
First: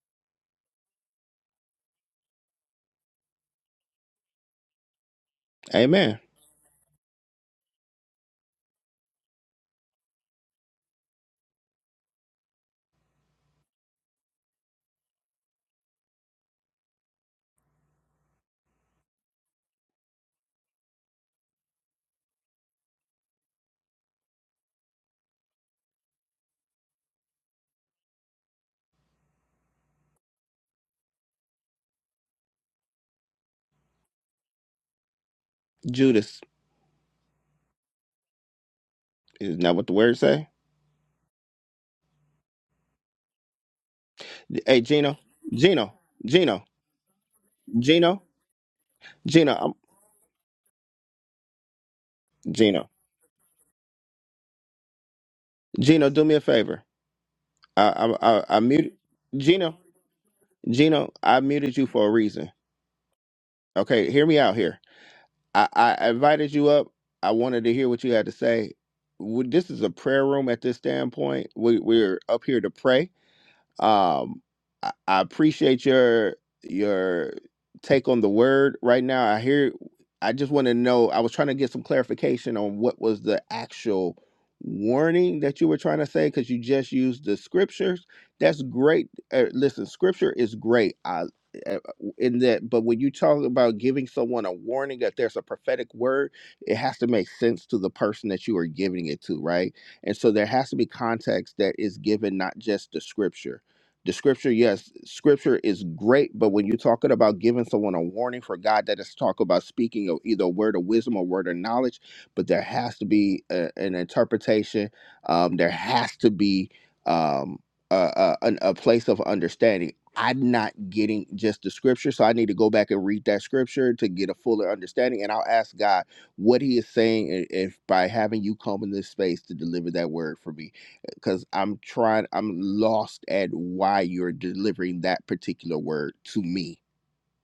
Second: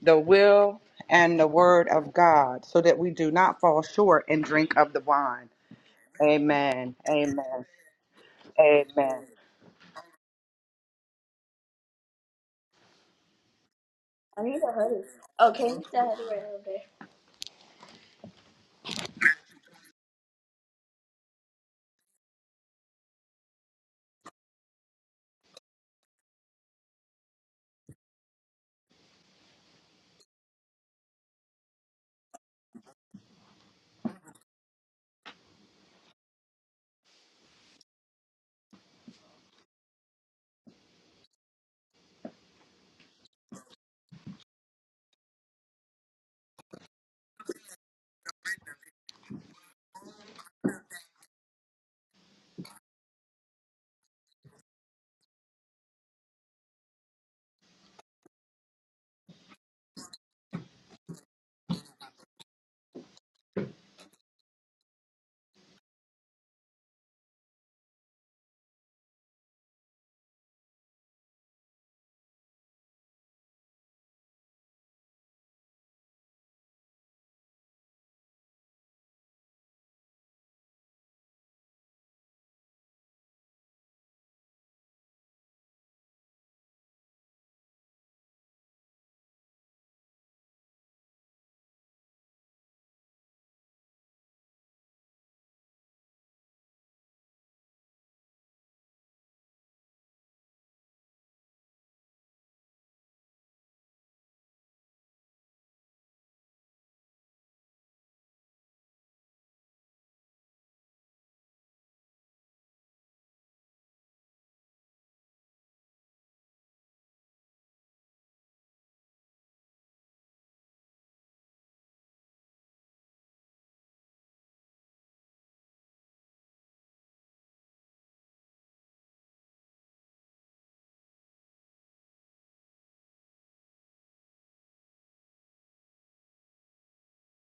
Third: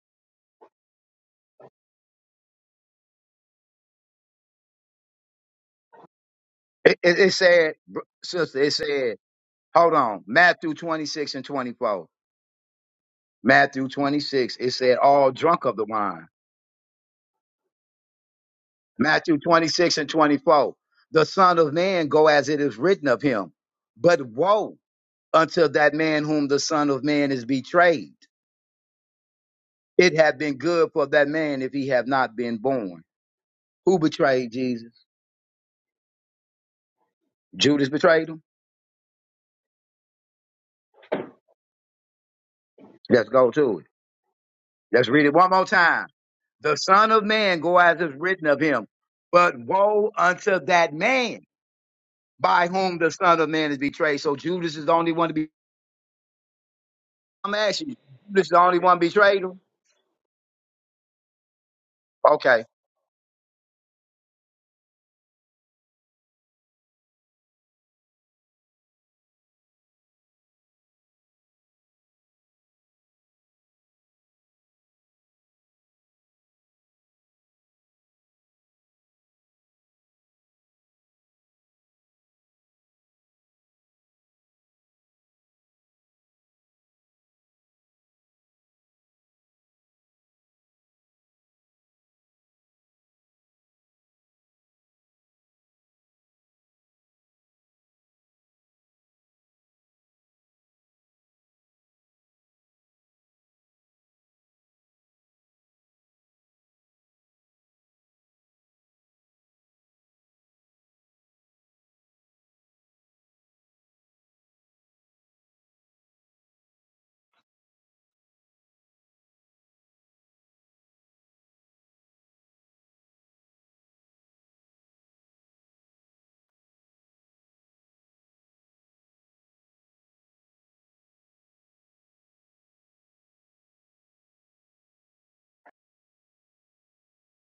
Speaker 2: the will and the word of God so that we do not fall short and drink of the wine.
Speaker 1: Amen.
Speaker 2: Amen.
Speaker 3: It, it, it
Speaker 2: Amen.
Speaker 3: said, br- sister, it said,
Speaker 2: Amen.
Speaker 3: hold on, Matthew 26 and 24. Matthew
Speaker 2: I
Speaker 3: 26,
Speaker 2: need a
Speaker 3: it said,
Speaker 2: hoodie.
Speaker 3: all
Speaker 2: Oh, can
Speaker 3: drunk of
Speaker 2: you
Speaker 3: the
Speaker 2: still have
Speaker 3: wine.
Speaker 2: right over?
Speaker 3: Matthew 26 and 24, the Son of Man go as it is written of him. But woe unto that man whom the Son of Man is betrayed. It had been good for that man if he had not been born. Who betrayed Jesus?
Speaker 1: Judas
Speaker 3: Judas betrayed him.
Speaker 1: is not what the word say.
Speaker 3: Let's go to it.
Speaker 1: Hey,
Speaker 3: Let's
Speaker 1: Gino,
Speaker 3: read it one more
Speaker 1: Gino,
Speaker 3: time.
Speaker 1: Gino,
Speaker 3: The Son of Man go as is
Speaker 1: Gino,
Speaker 3: written of him.
Speaker 1: Gino,
Speaker 3: But
Speaker 1: I'm,
Speaker 3: woe unto that man by
Speaker 1: Gino,
Speaker 3: whom the Son of Man is betrayed. So Judas is the only one to be
Speaker 1: Gino. Do me a favor.
Speaker 3: I'm
Speaker 1: I
Speaker 3: asking you,
Speaker 1: I
Speaker 3: this
Speaker 1: I,
Speaker 3: is the
Speaker 1: I
Speaker 3: only
Speaker 1: mute.
Speaker 3: one betrayed him?
Speaker 1: Gino, Gino, I muted you for a reason.
Speaker 3: Okay.
Speaker 1: Okay, hear me out here. I, I invited you up. I wanted to hear what you had to say. We, this is a prayer room at this standpoint. We, we're up here to pray. Um, I, I appreciate your your take on the word right now. I hear. I just want to know. I was trying to get some clarification on what was the actual warning that you were trying to say because you just used the scriptures. That's great. Uh, listen, scripture is great. I uh, in that, but when you talk about giving someone a warning that there's a prophetic word, it has to make sense to the person that you are giving it to, right? And so there has to be context that is given, not just the scripture. The scripture, yes, scripture is great, but when you're talking about giving someone a warning for God, that is talk about speaking of either a word of wisdom or word of knowledge, but there has to be a- an interpretation. Um, there has to be um, a, a, an- a place of understanding. I'm not getting just the scripture, so I need to go back and read that scripture to get a fuller understanding. And I'll ask God what He is saying, and if by having you come in this space to deliver that word for me because I'm trying, I'm lost at why you're delivering that particular word to me.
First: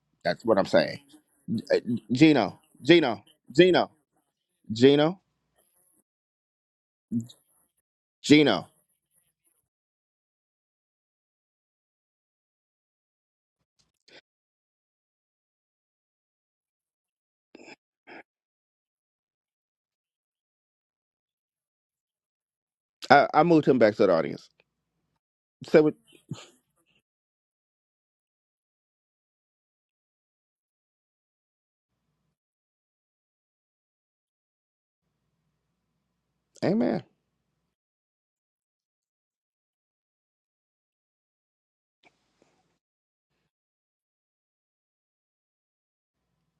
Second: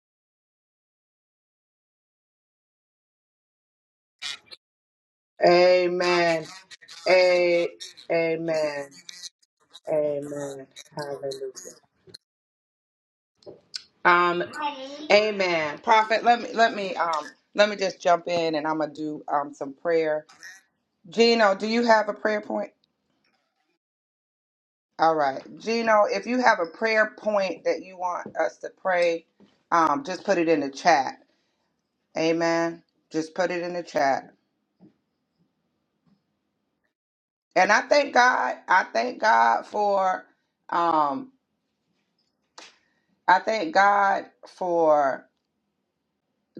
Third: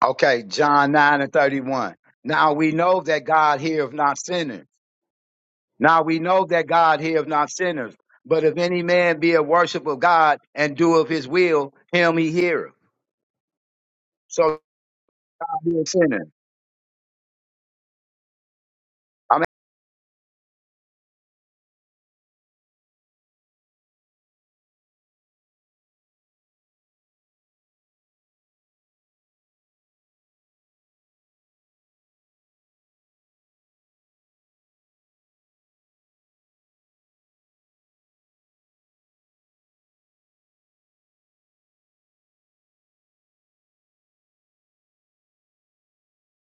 Speaker 3: Okay.
Speaker 1: That's what I'm
Speaker 3: John
Speaker 1: saying.
Speaker 3: 9 and
Speaker 1: Uh,
Speaker 3: 31. Now
Speaker 1: Gino,
Speaker 3: we know
Speaker 1: Gino,
Speaker 3: that God
Speaker 1: Gino,
Speaker 3: heareth not sinners.
Speaker 1: Gino,
Speaker 2: there.
Speaker 3: Now we
Speaker 2: Amen.
Speaker 3: know that God heareth not
Speaker 2: A-
Speaker 3: sinners. But if
Speaker 1: Gino.
Speaker 3: any
Speaker 2: amen.
Speaker 3: man be a worshiper of God
Speaker 2: Amen.
Speaker 3: and doeth his will,
Speaker 2: Hallelujah.
Speaker 3: him he heareth.
Speaker 2: Um.
Speaker 3: So God
Speaker 2: Amen.
Speaker 3: be a
Speaker 2: Prophet,
Speaker 3: sinner.
Speaker 2: let me let me um let me just jump in and I'm gonna do um some prayer. Gino, do you have a prayer point?
Speaker 1: I, I moved him back to the audience.
Speaker 2: All right.
Speaker 1: Say what?
Speaker 2: Gino, if you have a prayer point that you want us to pray, um just put it in the chat. Amen. Just put it in the chat.
Speaker 1: Amen.
Speaker 2: And I thank God, I thank God for um I thank God for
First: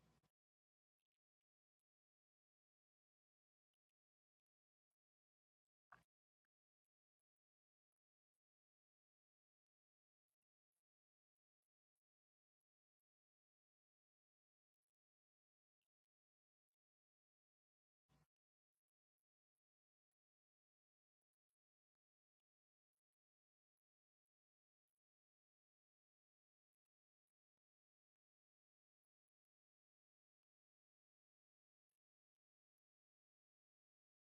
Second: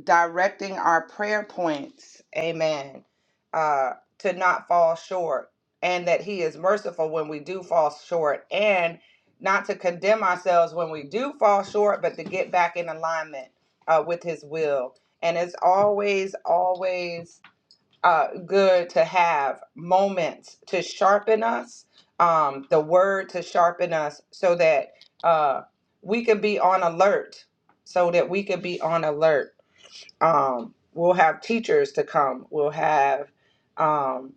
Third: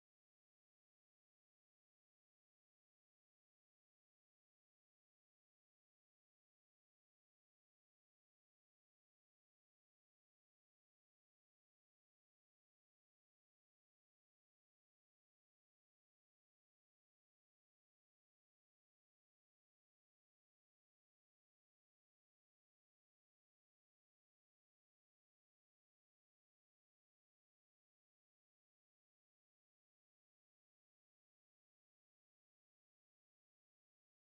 Speaker 2: directing our prayer points, amen, uh, to not fall short, and that He is merciful when we do fall short, and not to condemn ourselves when we do fall short, but to get back in alignment uh, with His will. And it's always, always uh, good to have moments to sharpen us, um, the word to sharpen us, so that uh, we can be on alert, so that we can be on alert um, we'll have teachers to come we'll have um,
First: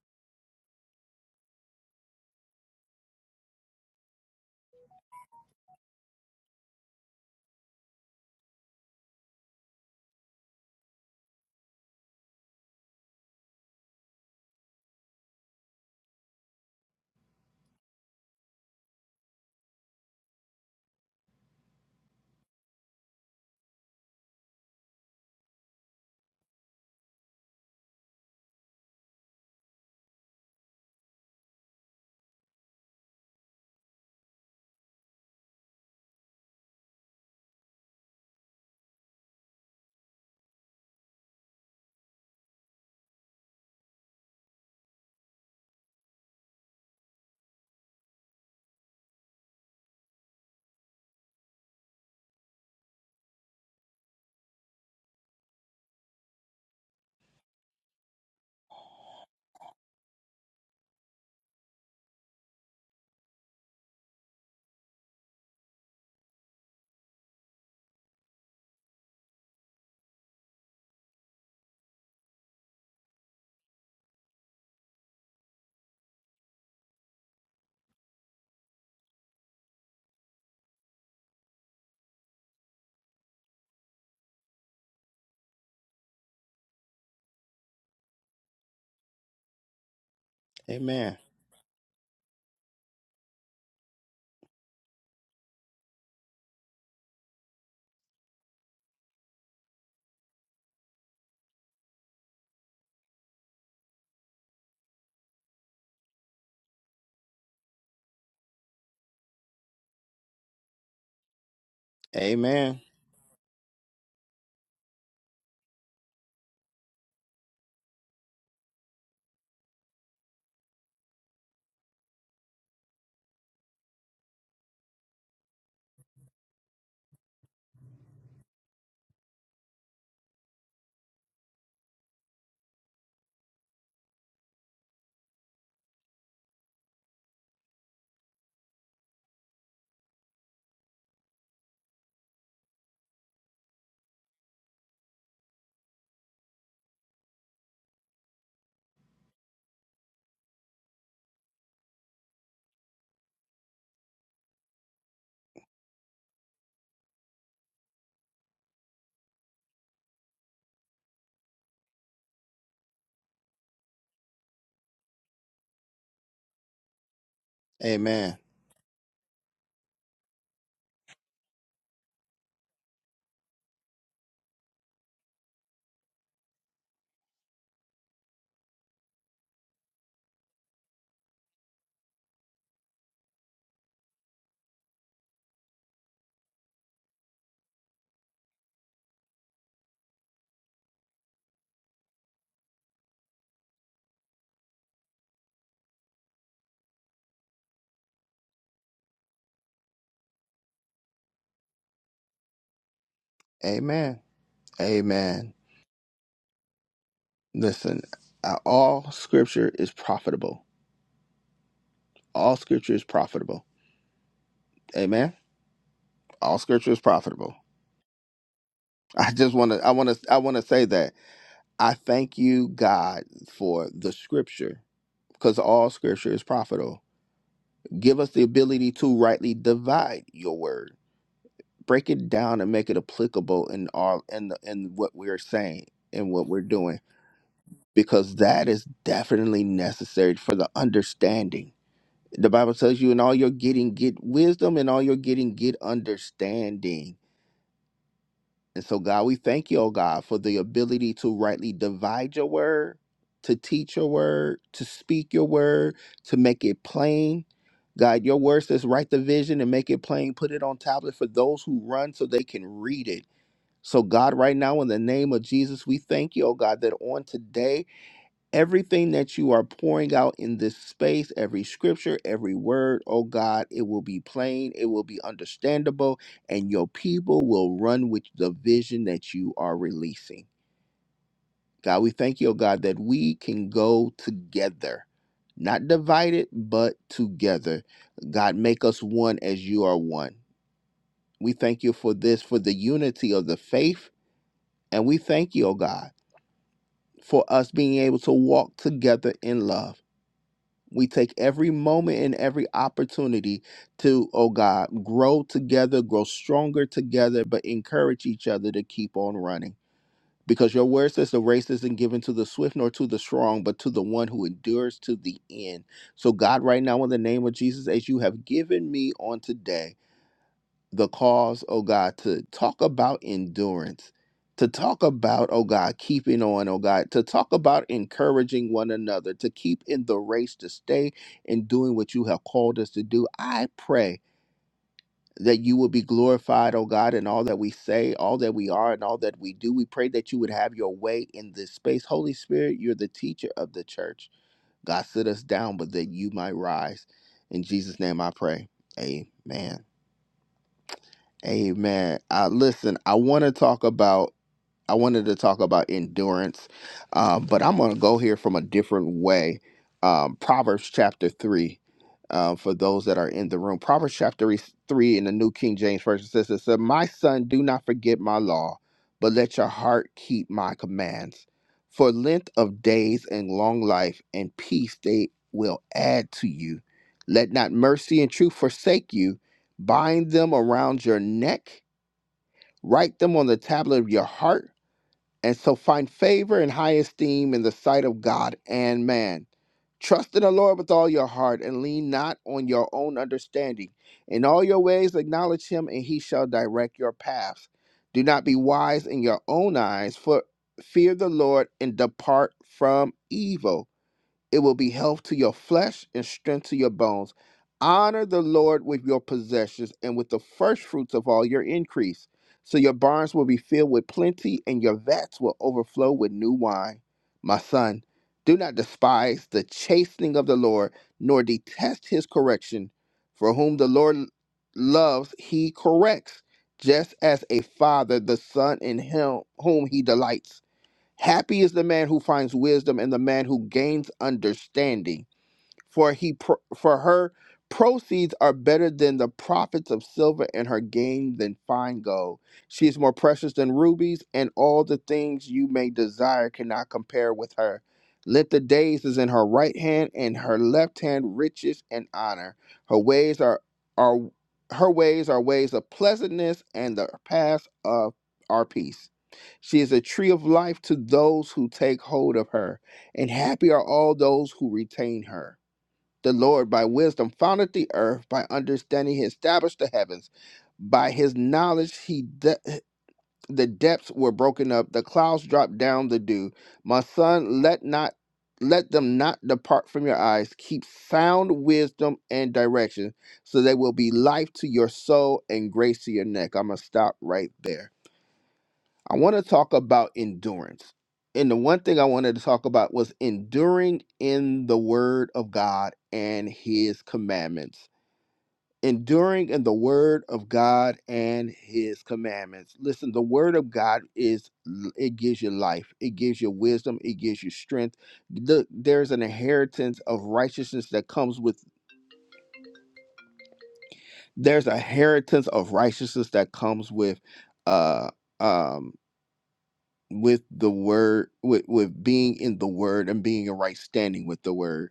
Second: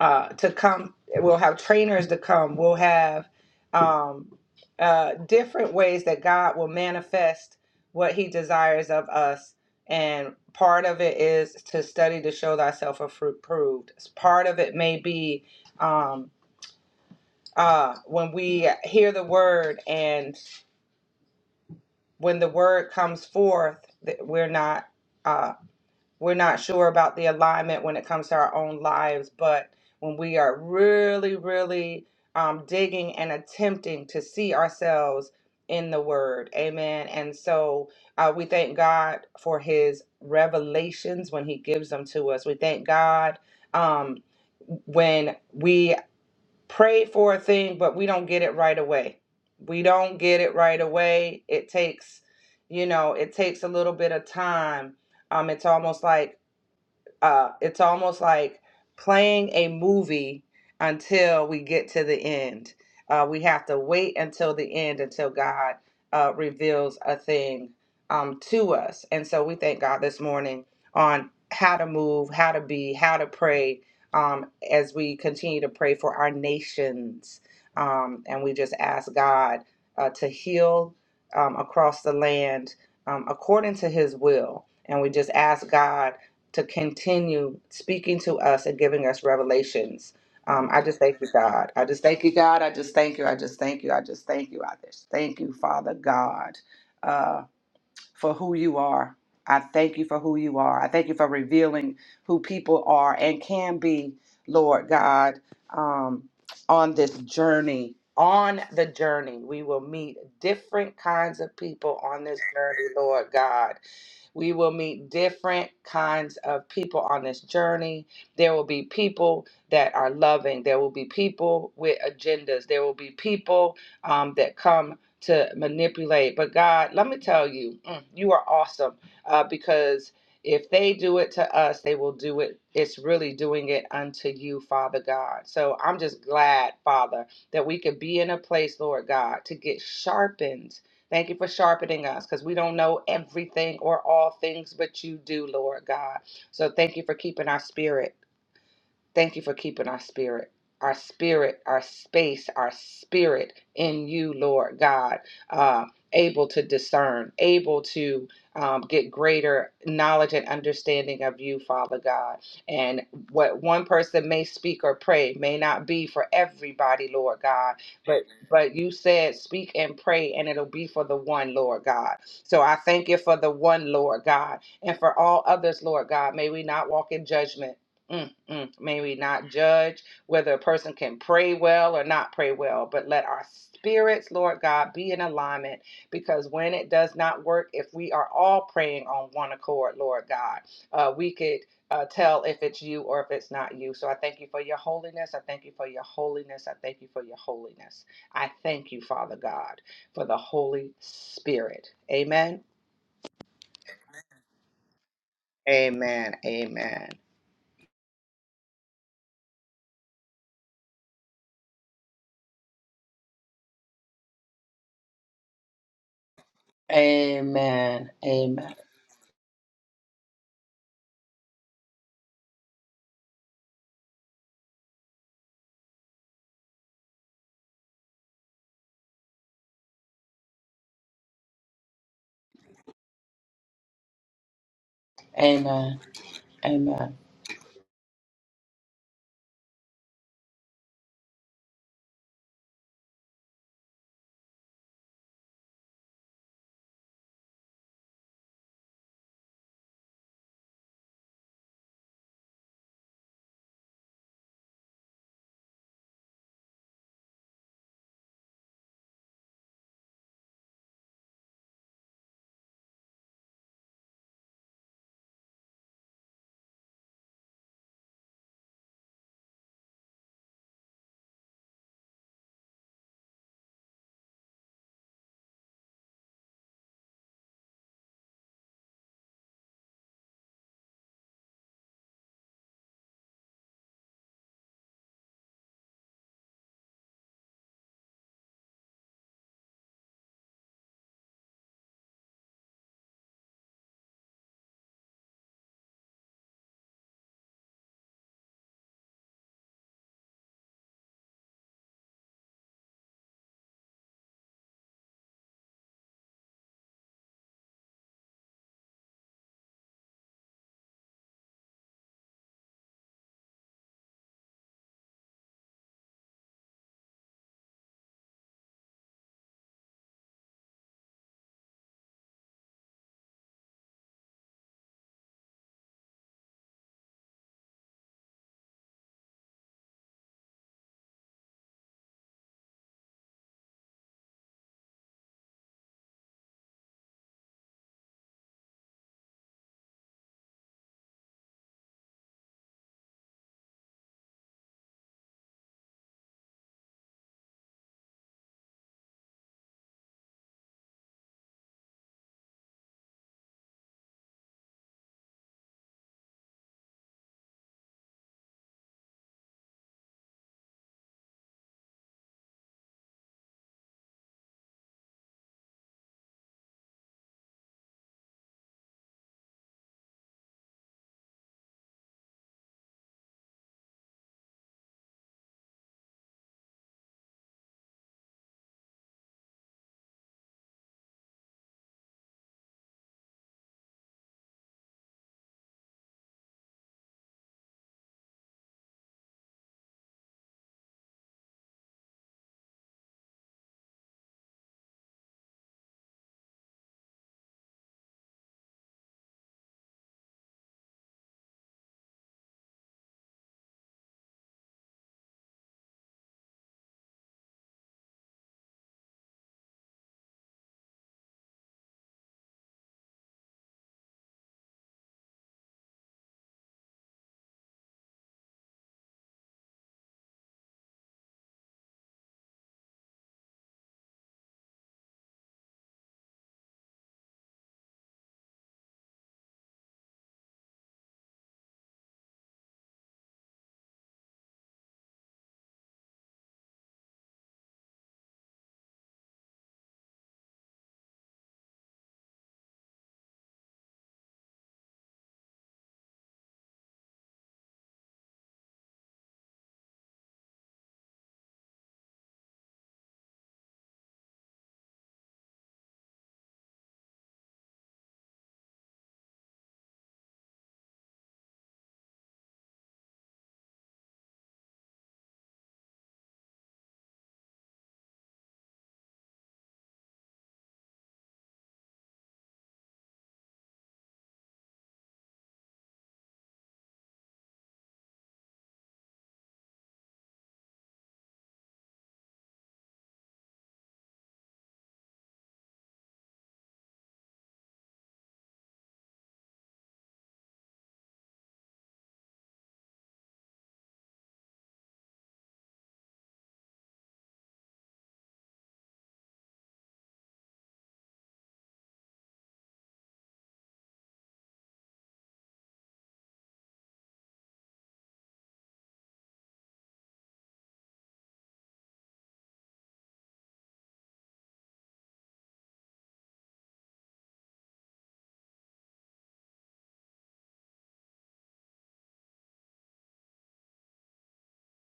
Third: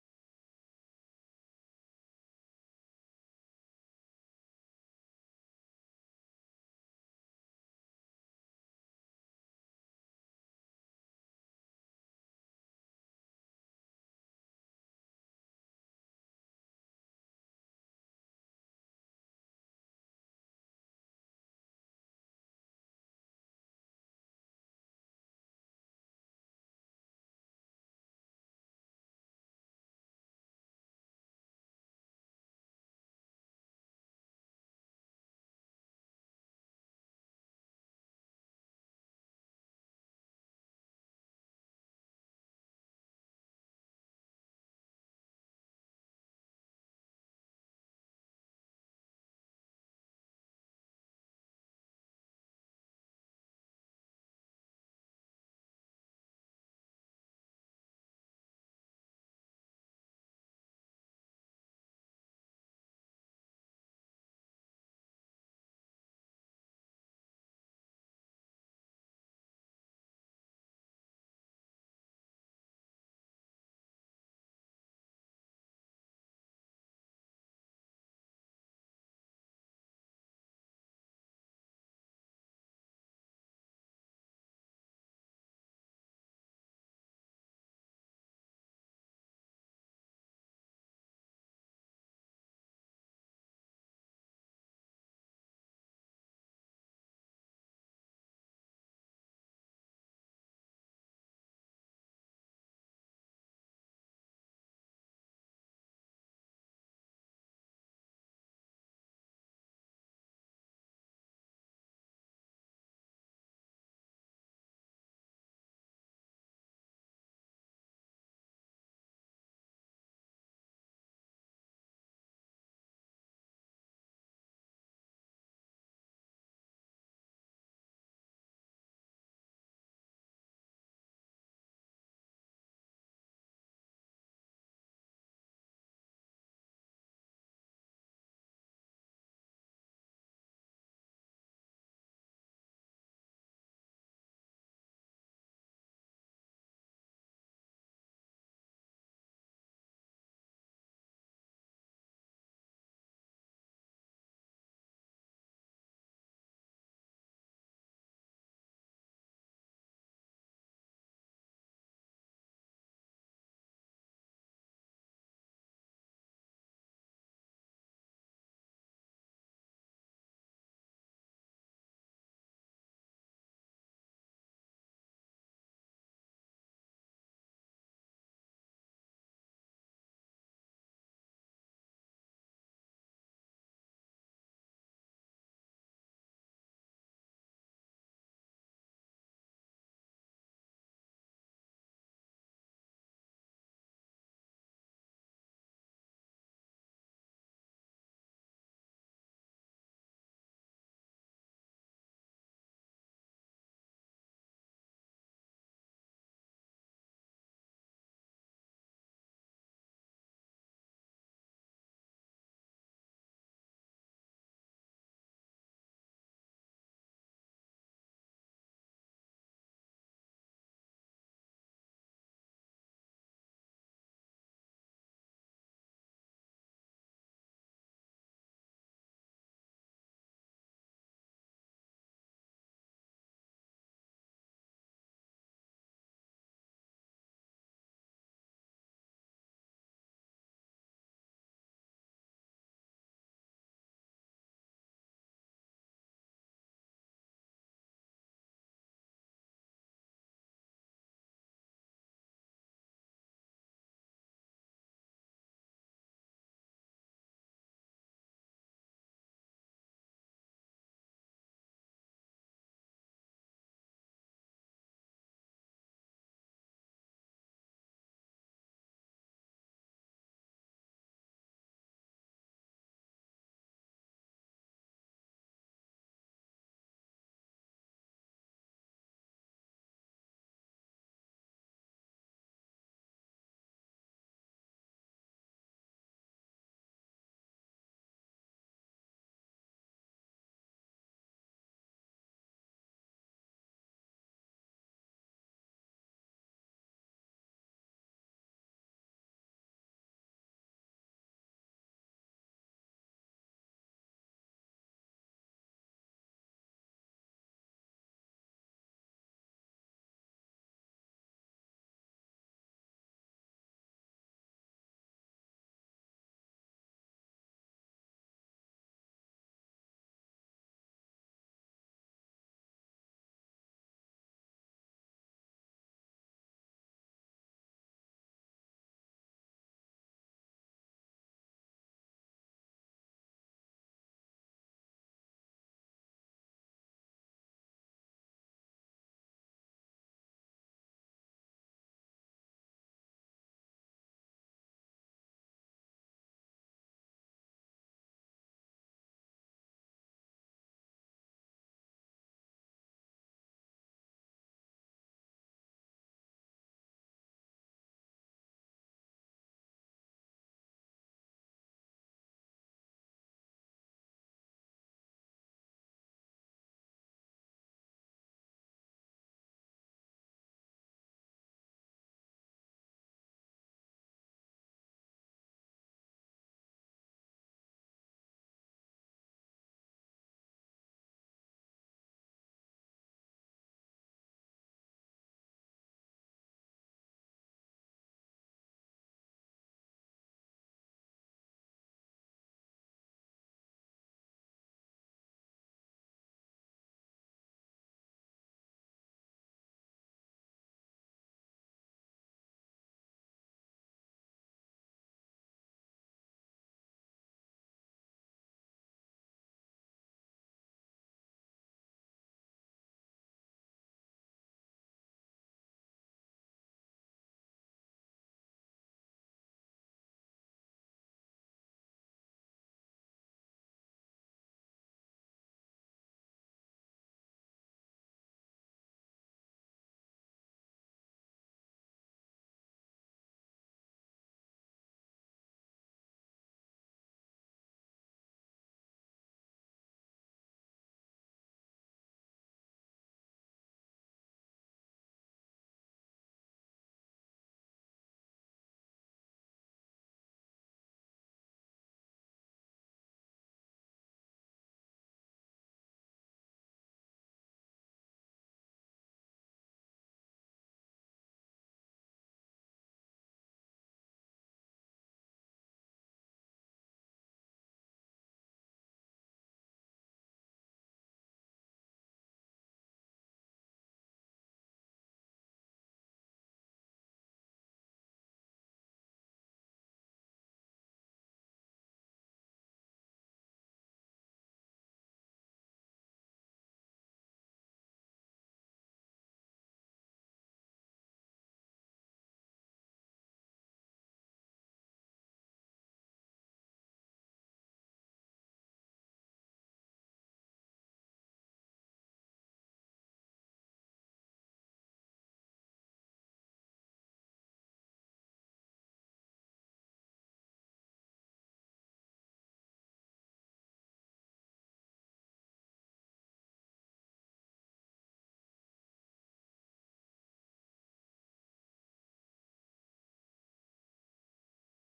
Speaker 2: uh, to come we'll have trainers to come we'll have um, uh, different ways that god will manifest what he desires of us and part of it is to study to show thyself approved part of it may be um, uh, when we hear the word and when the word comes forth that we're not Uh, We're not sure about the alignment when it comes to our own lives, but when we are really, really um, digging and attempting to see ourselves in the Word, amen. And so uh, we thank God for His revelations when He gives them to us. We thank God um, when we pray for a thing but we don't get it right away we don't get it right away it takes you know it takes a little bit of time um it's almost like uh, it's almost like playing a movie until we get to the end. Uh, we have to wait until the end until God uh, reveals a thing um, to us. And so we thank God this morning on how to move, how to be, how to pray um, as we continue to pray for our nations. Um, and we just ask God uh, to heal um, across the land um, according to his will. And we just ask God to continue speaking to us and giving us revelations. Um, I just
Speaker 1: Amen.
Speaker 2: thank you, God. I just thank you, God. I just thank you. I just thank you. I just thank you. I just thank you, Father God, uh, for who you are. I thank you for who you are. I thank you for revealing who people are and can be, Lord God, um, on this journey. On the journey, we will meet different kinds of people on this
Speaker 1: Amen.
Speaker 2: journey, Lord God. We will meet different kinds of people on this journey. There will be people that are loving, there will be people with agendas, there will be people um, that come to manipulate. But God, let me tell you, mm, you are awesome uh, because. If they do it to us, they will do it. It's really doing it unto you, Father God. So I'm just glad, Father, that we could be in a place, Lord God, to get sharpened Thank you for sharpening us because we don't know everything or all things, but you do, Lord God. So thank you for keeping our spirit. Thank you for keeping our spirit, our spirit, our space, our spirit in you, Lord God, uh, able to discern, able to um, get greater knowledge and understanding of you, Father God. And what one person may speak or pray may not be for everybody, Lord God. But
Speaker 1: Amen.
Speaker 2: but you said speak and pray, and it'll be for the one, Lord God. So I thank you for the one, Lord God, and for all others, Lord God. May we not walk in judgment. Mm. Mm, may we not judge whether a person can pray well or not pray well, but let our spirits, Lord God, be in alignment because when it does not work, if we are all praying on one accord, Lord God, uh, we could uh, tell if it's you or if it's not you. So I thank you for your holiness. I thank you for your holiness. I thank you for your holiness. I thank you, Father God, for the Holy Spirit. Amen.
Speaker 1: Amen. Amen.
Speaker 2: Amen. Amen.
Speaker 1: Listen, uh, all scripture is profitable. All scripture is profitable. Amen. All scripture is profitable.
Speaker 2: Amen. Amen.
Speaker 1: I just want to, I want to, I want to say that I thank you, God, for the scripture because all scripture is profitable. Give us the ability to rightly divide your word, break it down and make it applicable in all in the, in what we're saying
Speaker 2: Amen.
Speaker 1: and what we're doing
Speaker 2: Amen.
Speaker 1: because that is definitely necessary for the understanding. The Bible tells you in all your getting get wisdom and all your getting get understanding And so, God, we thank you, oh God, for the ability to rightly divide your word, to teach your word, to speak your word, to make it plain. God, your word says, write the vision and make it plain. Put it on tablet for those who run so they can read it. So, God, right now, in the name of Jesus, we thank you, oh God, that on today, everything that you are pouring out in this space, every scripture, every word, oh God, it will be plain, it will be understandable, and your people will run with the vision that you are releasing. God, we thank you, oh God, that we can go together, not divided, but together. God, make us one as you are one. We thank you for this, for the unity of the faith, and we thank you, oh God, for us being able to walk together in love. We take every moment and every opportunity to, oh God, grow together, grow stronger together, but encourage each other to keep on running. Because your word says the race isn't given to the swift nor to the strong, but to the one who endures to the end. So, God, right now, in the name of Jesus, as you have given me on today, the cause, oh God, to talk about endurance, to talk about, oh God, keeping on, oh God, to talk about encouraging one another, to keep in the race, to stay in doing what you have called us to do. I pray that you will be glorified, oh God, in all that we say, all that we are, and all that we do. We pray that you would have your way in this space. Holy Spirit, you're the teacher of the church. God, sit us down, but that you might rise. In Jesus' name I pray. Amen. Amen. Uh, listen, I want to talk about. I wanted to talk about endurance, um, but I'm going to go here from a different way. Um, Proverbs chapter 3, uh, for those that are in the room. Proverbs chapter 3 three in the New King James Version says, it said, My son, do not forget my law, but let your heart keep my commands. For length of days and long life and peace they will add to you. Let not mercy and truth forsake you. Bind them around your neck, write them on the tablet of your heart and so find favor and high esteem in the sight of God and man. Trust in the Lord with all your heart and lean not on your own understanding. In all your ways acknowledge him, and he shall direct your paths. Do not be wise in your own eyes, for fear the Lord and depart from evil. It will be health to your flesh and strength to your bones. Honor the Lord with your possessions and with the first fruits of all your increase. So your barns will be filled with plenty and your vats will overflow with new wine. My son, do not despise the chastening of the Lord, nor detest his correction. For whom the Lord loves, he corrects, just as a father the son in him whom he delights. Happy is the man who finds wisdom and the man who gains understanding, for he pro- for her proceeds are better than the profits of silver and her gain than fine gold. She is more precious than rubies, and all the things you may desire cannot compare with her. Let the days is in her right hand and her left hand riches and honor. Her ways are are her ways are ways of pleasantness and the paths of our peace. She is a tree of life to those who take hold of her, and happy are all those who retain her. The Lord, by wisdom, founded the earth, by understanding, he established the heavens. By his knowledge, he de- the depths were broken up, the clouds dropped down the dew. My son, let not let them not depart from your eyes. Keep sound wisdom and direction, so they will be life to your soul and grace to your neck. I'm gonna stop right there. I want to talk about endurance. And the one thing I wanted to talk about was enduring in the word of God and his commandments. Enduring in the word of God and his commandments. Listen, the word of God is it gives you life, it gives you wisdom, it gives you strength. The- there's an inheritance of righteousness that comes with there's a inheritance of righteousness that comes with uh um, with the word with with being in the word and being in right standing with the word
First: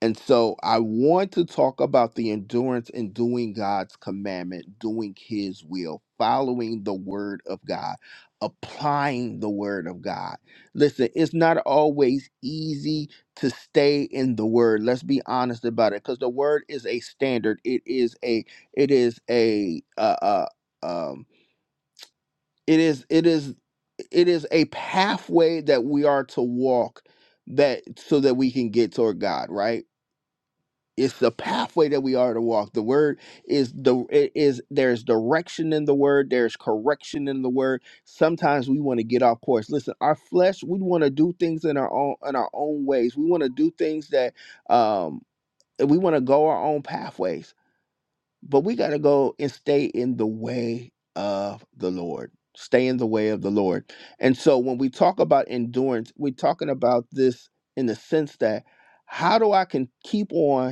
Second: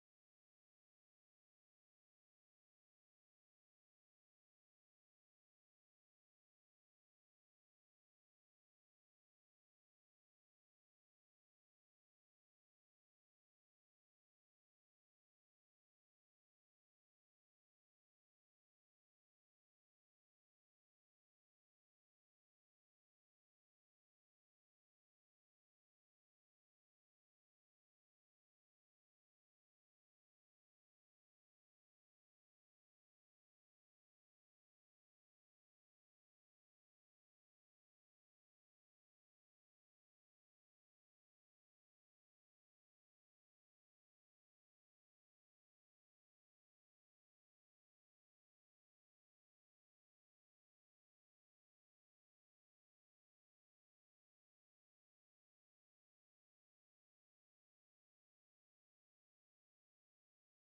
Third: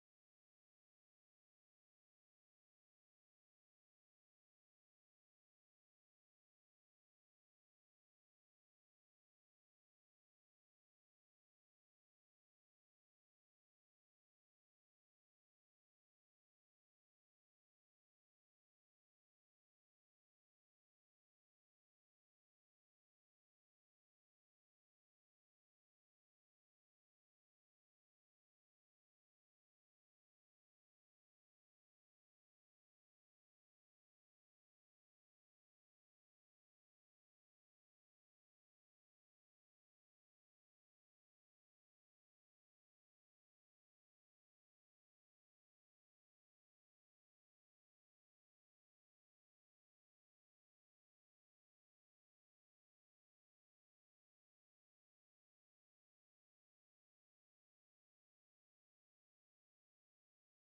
Speaker 1: and so i want to talk about the endurance in doing god's commandment doing his will following the word of god applying the word of god listen it's not always easy to stay in the word let's be honest about it because the word is a standard it is a it is a uh, uh um it is it is it is a pathway that we are to walk that so that we can get toward god right it's the pathway that we are to walk the word is the it is there's direction in the word there's correction in the word sometimes we want to get off course listen our flesh we want to do things in our own in our own ways we want to do things that um we want to go our own pathways but we got to go and stay in the way of the Lord. Stay in the way of the Lord. And so when we talk about endurance, we're talking about this in the sense that how do I can keep on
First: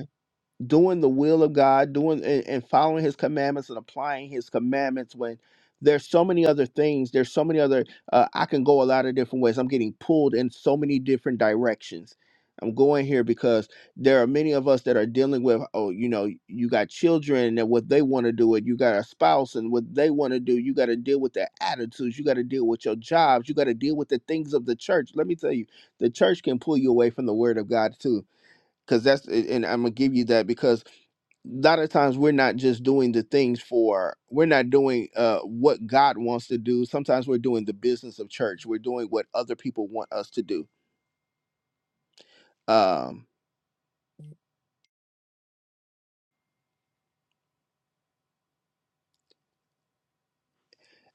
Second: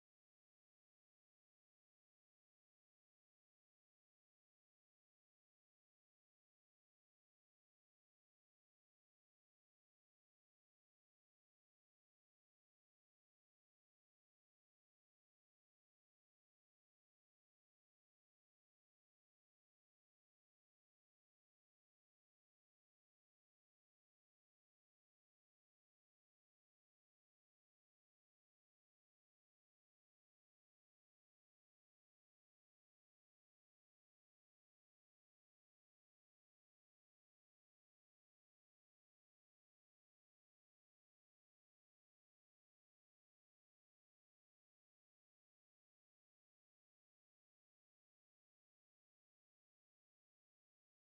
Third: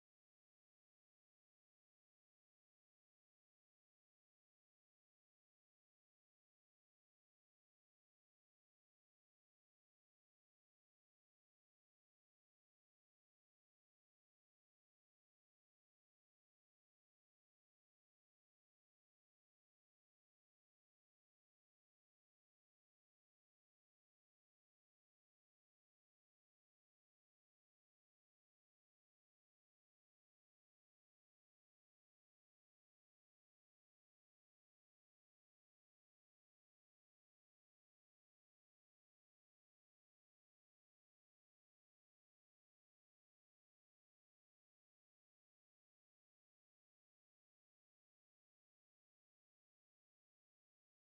Speaker 1: doing the will of God, doing and, and following His commandments and applying His commandments when there's so many other things. There's so many other. Uh, I can go a lot of different ways. I'm getting pulled in so many different directions. I'm going here because there are many of us that are dealing with. Oh, you know, you got children and what they want to do, and you got a spouse and what they want to do. You got to deal with their attitudes. You got to deal with your jobs. You got to deal with the things of the church. Let me tell you, the church can pull you away from the Word of God too because that's and I'm gonna give you that because lot of times we're not just doing the things for we're not doing uh what god wants to do sometimes we're doing the business of church we're doing what other people want us to do um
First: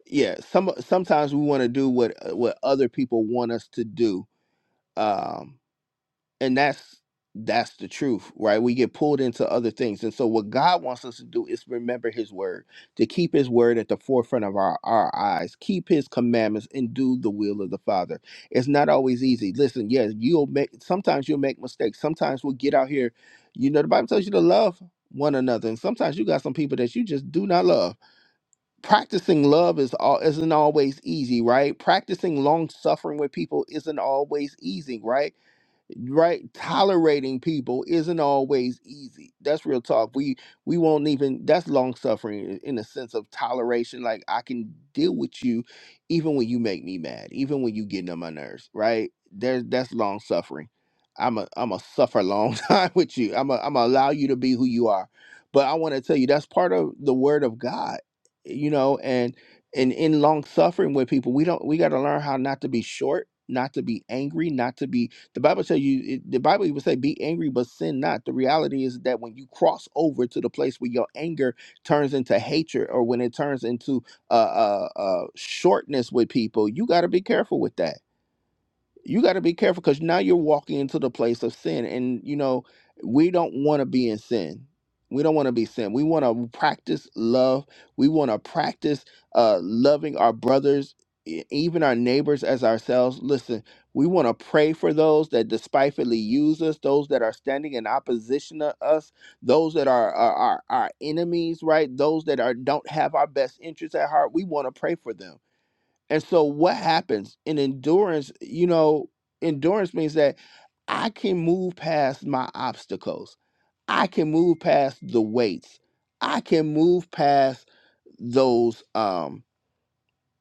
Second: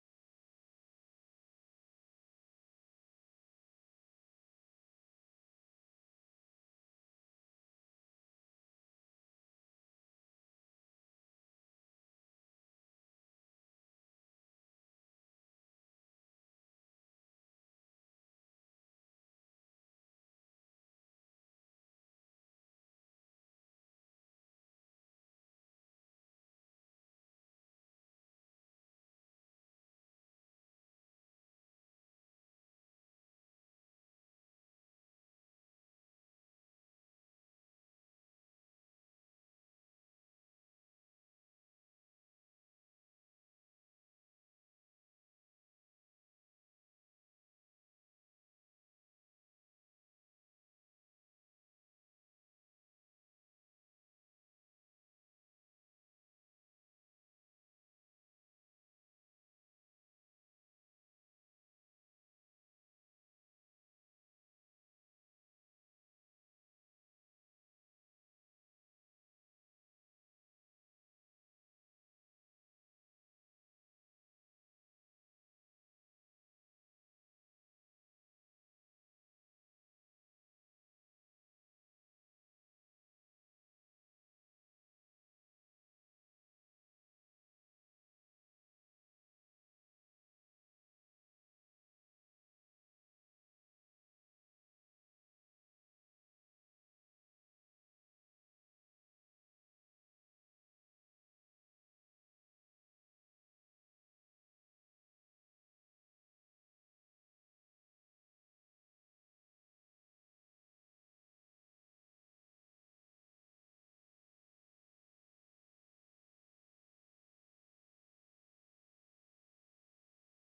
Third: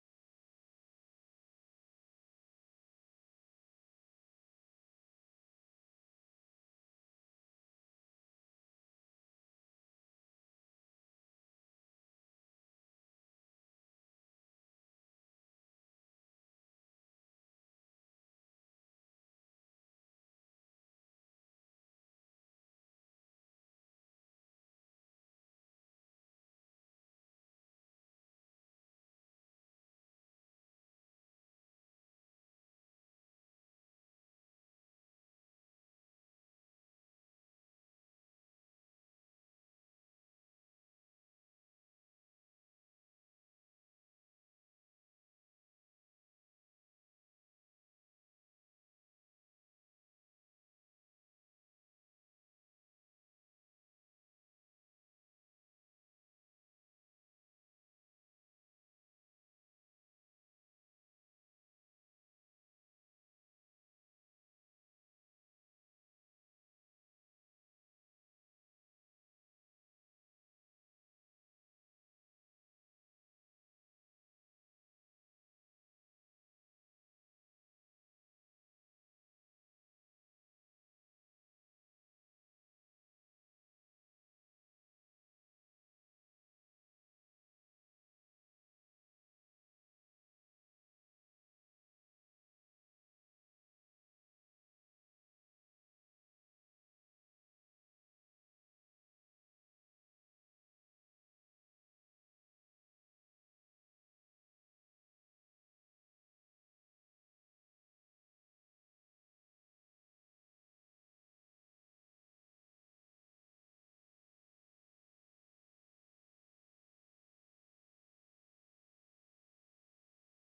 Speaker 1: yeah some sometimes we want to do what uh, what other people want us to do Um. and that's that's the truth right we get pulled into other things and so what god wants us to do is remember his word to keep his word at the forefront of our, our eyes keep his commandments and do the will of the father it's not always easy listen yes you'll make sometimes you'll make mistakes sometimes we'll get out here you know the bible tells you to love one another and sometimes you got some people that you just do not love practicing love is all isn't always easy right practicing long suffering with people isn't always easy right right tolerating people isn't always easy that's real talk we we won't even that's long suffering in in a sense of toleration like i can deal with you even when you make me mad even when you getting on my nerves right there's that's long suffering i'm a i'm a suffer a long time with you i'm a i'm a allow you to be who you are but i want to tell you that's part of the word of god you know and and in long suffering with people we don't we got to learn how not to be short not to be angry not to be the Bible tell you, it- the Bible even say, be angry, but sin not. The reality is that when you cross over to the place where your anger turns into hatred or when it turns into uh, uh, uh, shortness with people, you got to be careful with that you got to be careful because now you're walking into the place of sin and you know we don't want to be in sin we don't want to be sin we want to practice love we want to practice uh, loving our brothers e- even our neighbors as ourselves listen we want to pray for those that despitefully use us those that are standing in opposition to us those that are are, our enemies right those that are don't have our best interests at heart we want to pray for them and so what happens in endurance, you know, endurance means that I can move past my obstacles. I can move past the weights. I can move past those um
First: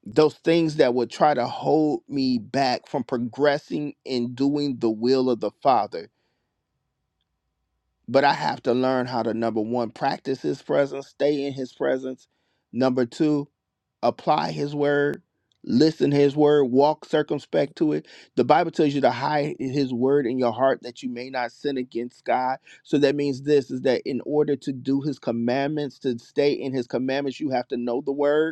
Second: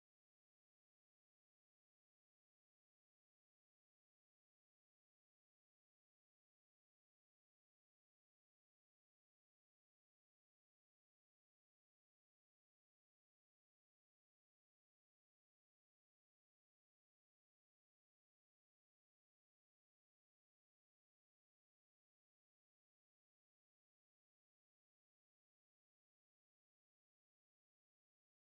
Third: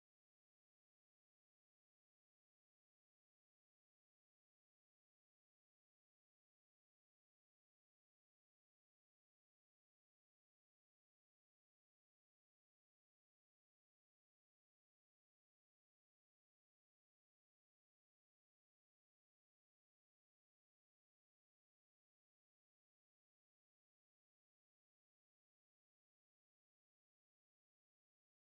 Speaker 1: those things that would try to hold me back from progressing in doing the will of the Father but I have to learn how to number one, practice his presence, stay in his presence. Number two, apply his word, listen to his word, walk circumspect to it. The Bible tells you to hide his word in your heart that you may not sin against God. So that means this is that in order to do his commandments, to stay in his commandments, you have to know the word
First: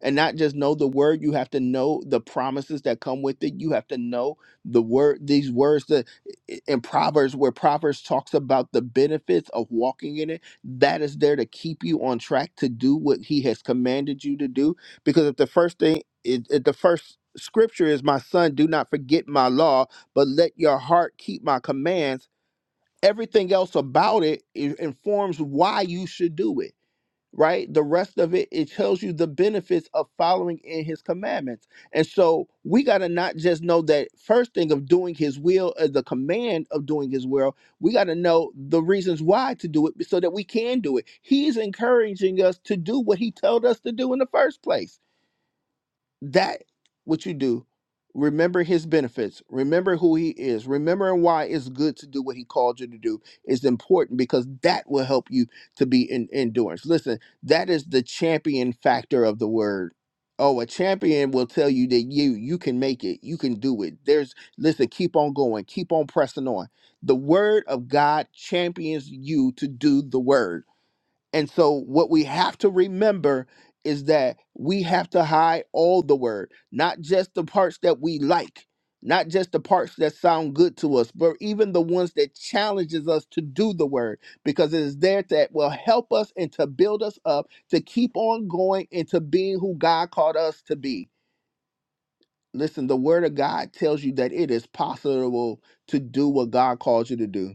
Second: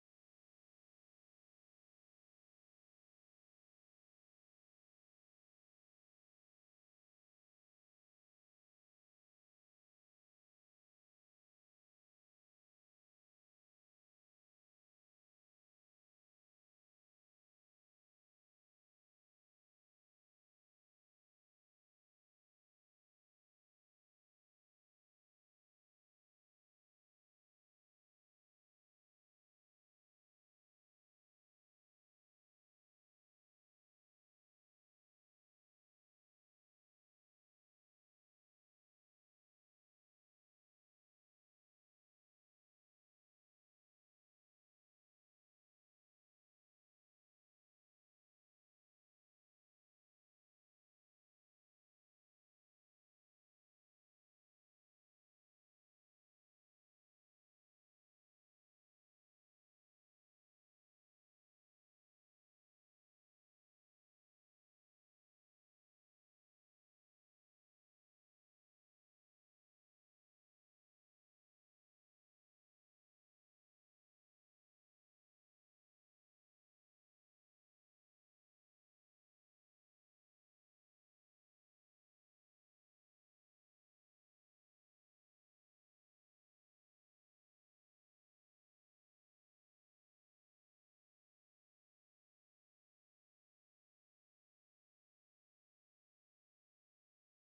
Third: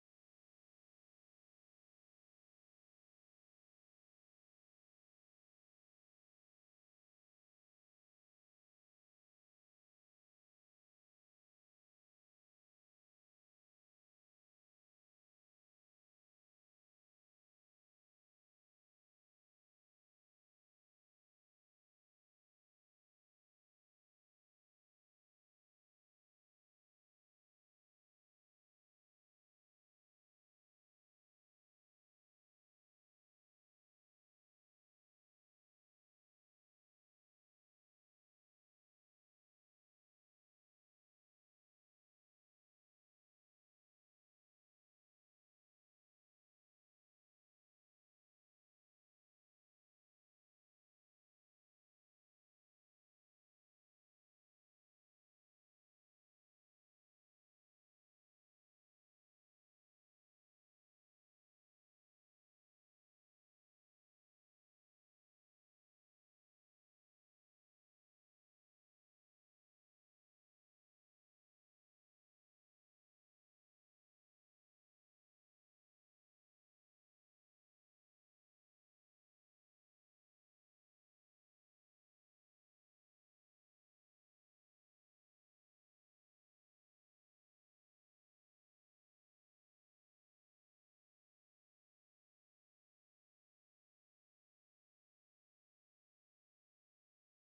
Speaker 1: and not just know the word you have to know the promises that come with it you have to know the word these words that i- in proverbs where proverbs talks about the benefits of walking in it that is there to keep you on track to do what he has commanded you to do because if the first thing if if the first scripture is my son do not forget my law but let your heart keep my commands everything else about it, it informs why you should do it right? The rest of it, it tells you the benefits of following in his commandments. And so we got to not just know that first thing of doing his will, uh, the command of doing his will, we got to know the reasons why to do it so that we can do it. He's encouraging us to do what he told us to do in the first place that what you do remember his benefits remember who he is remember why it's good to do what he called you to do is important because that will help you to be in endurance listen that is the champion factor of the word oh a champion will tell you that you you can make it you can do it there's listen keep on going keep on pressing on the word of god champions you to do the word and so, what we have to remember is that we have to hide all the word, not just the parts that we like, not just the parts that sound good to us, but even the ones that challenges us to do the word, because it is there that will help us and to build us up to keep on going into being who God called us to be. Listen, the word of God tells you that it is possible to do what God calls you to do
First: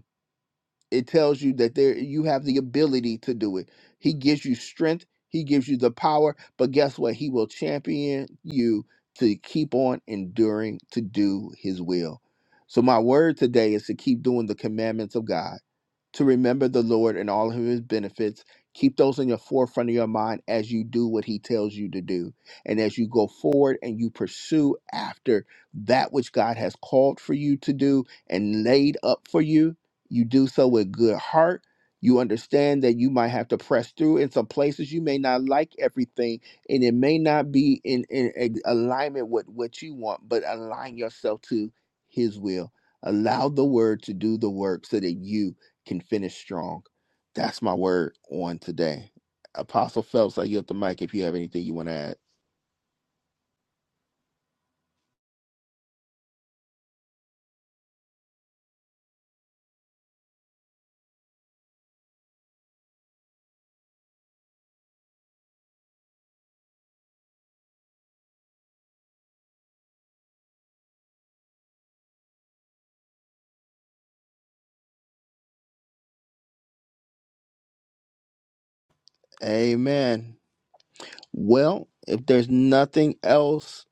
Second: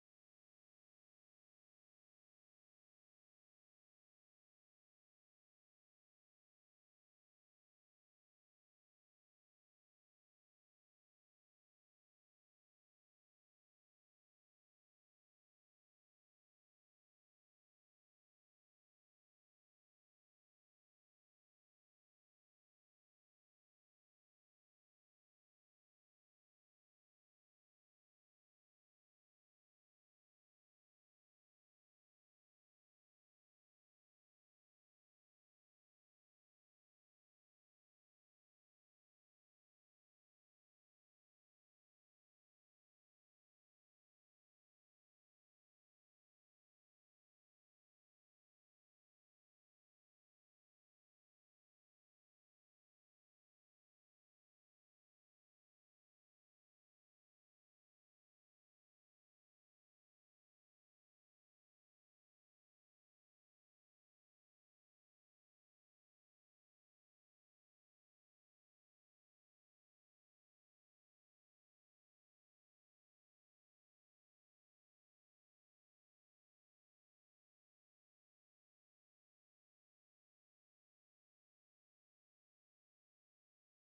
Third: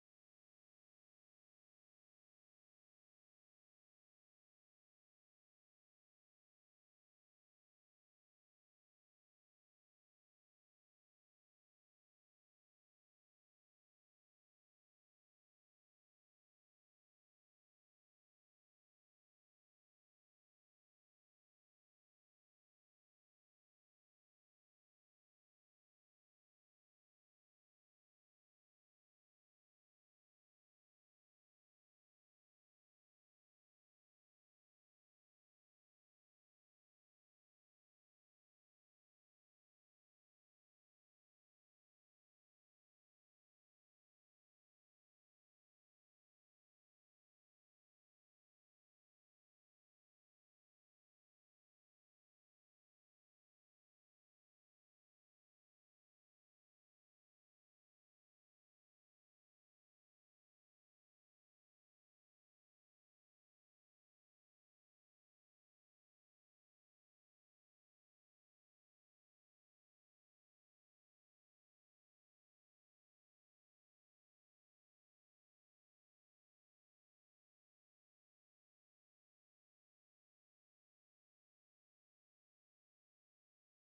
Speaker 1: it tells you that there you have the ability to do it he gives you strength he gives you the power but guess what he will champion you to keep on enduring to do his will so my word today is to keep doing the commandments of god to remember the Lord and all of his benefits. Keep those in your forefront of your mind as you do what he tells you to do. And as you go forward and you pursue after that which God has called for you to do and laid up for you, you do so with good heart. You understand that you might have to press through in some places. You may not like everything, and it may not be in, in a- alignment with what you want, but align yourself to his will. Allow the word to do the work so that you can finish strong. That's my word on today. Apostle Phelps, I yield the mic if you have anything you want to add. Amen. Well, if there's nothing else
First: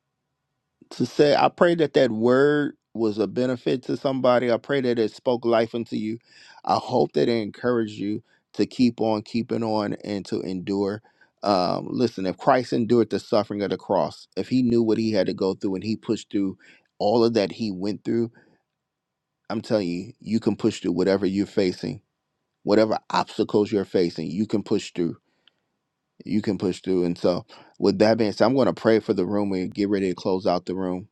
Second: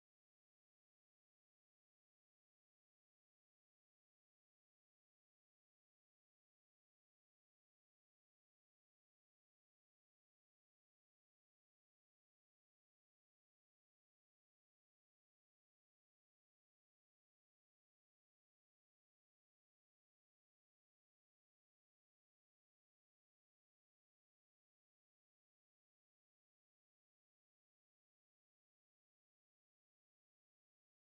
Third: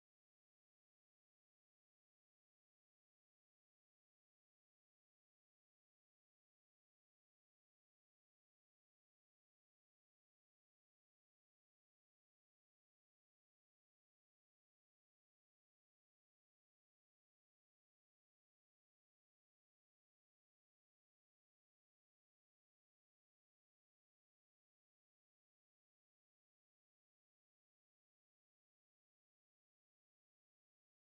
Speaker 1: to say, I pray that that word was a benefit to somebody. I pray that it spoke life into you. I hope that it encouraged you to keep on keeping on and to endure. Um, listen, if Christ endured the suffering of the cross, if he knew what he had to go through and he pushed through all of that he went through, I'm telling you, you can push through whatever you're facing, whatever obstacles you're facing, you can push through. You can push through. And so, with that being said, I'm going to pray for the room and get ready to close out the room.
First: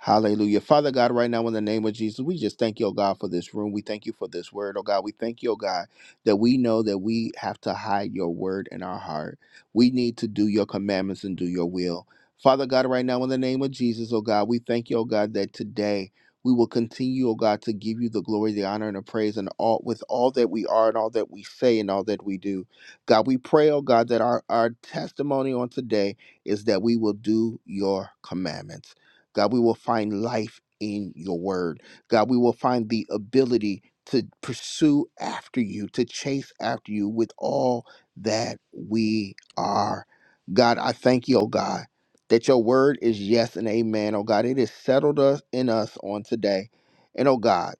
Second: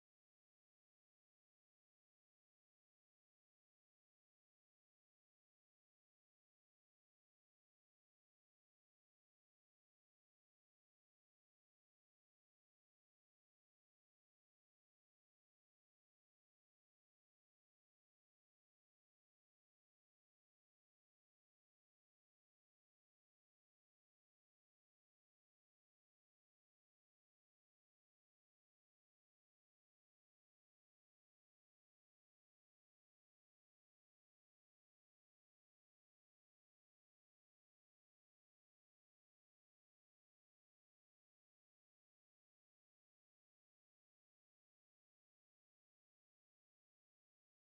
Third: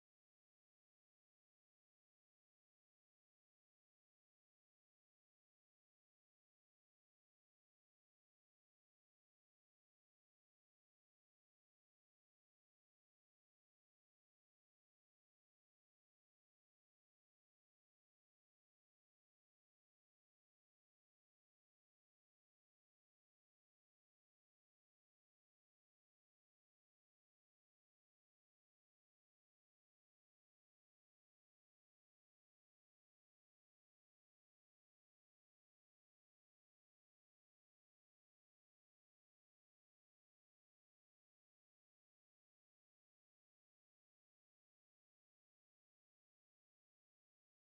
Speaker 1: Hallelujah. Father God, right now in the name of Jesus, we just thank you, oh God, for this room. We thank you for this word, oh God. We thank you, oh God, that we know that we have to hide your word in our heart. We need to do your commandments and do your will. Father God, right now in the name of Jesus, oh God, we thank you, oh God, that today we will continue, oh God, to give you the glory, the honor, and the praise, and all with all that we are and all that we say and all that we do. God, we pray, oh God, that our, our testimony on today is that we will do your commandments. God, we will find life in your word. God, we will find the ability to pursue after you, to chase after you with all that we are. God, I thank you, oh God, that your word is yes and amen, oh God. It is settled us in us on today. And oh God,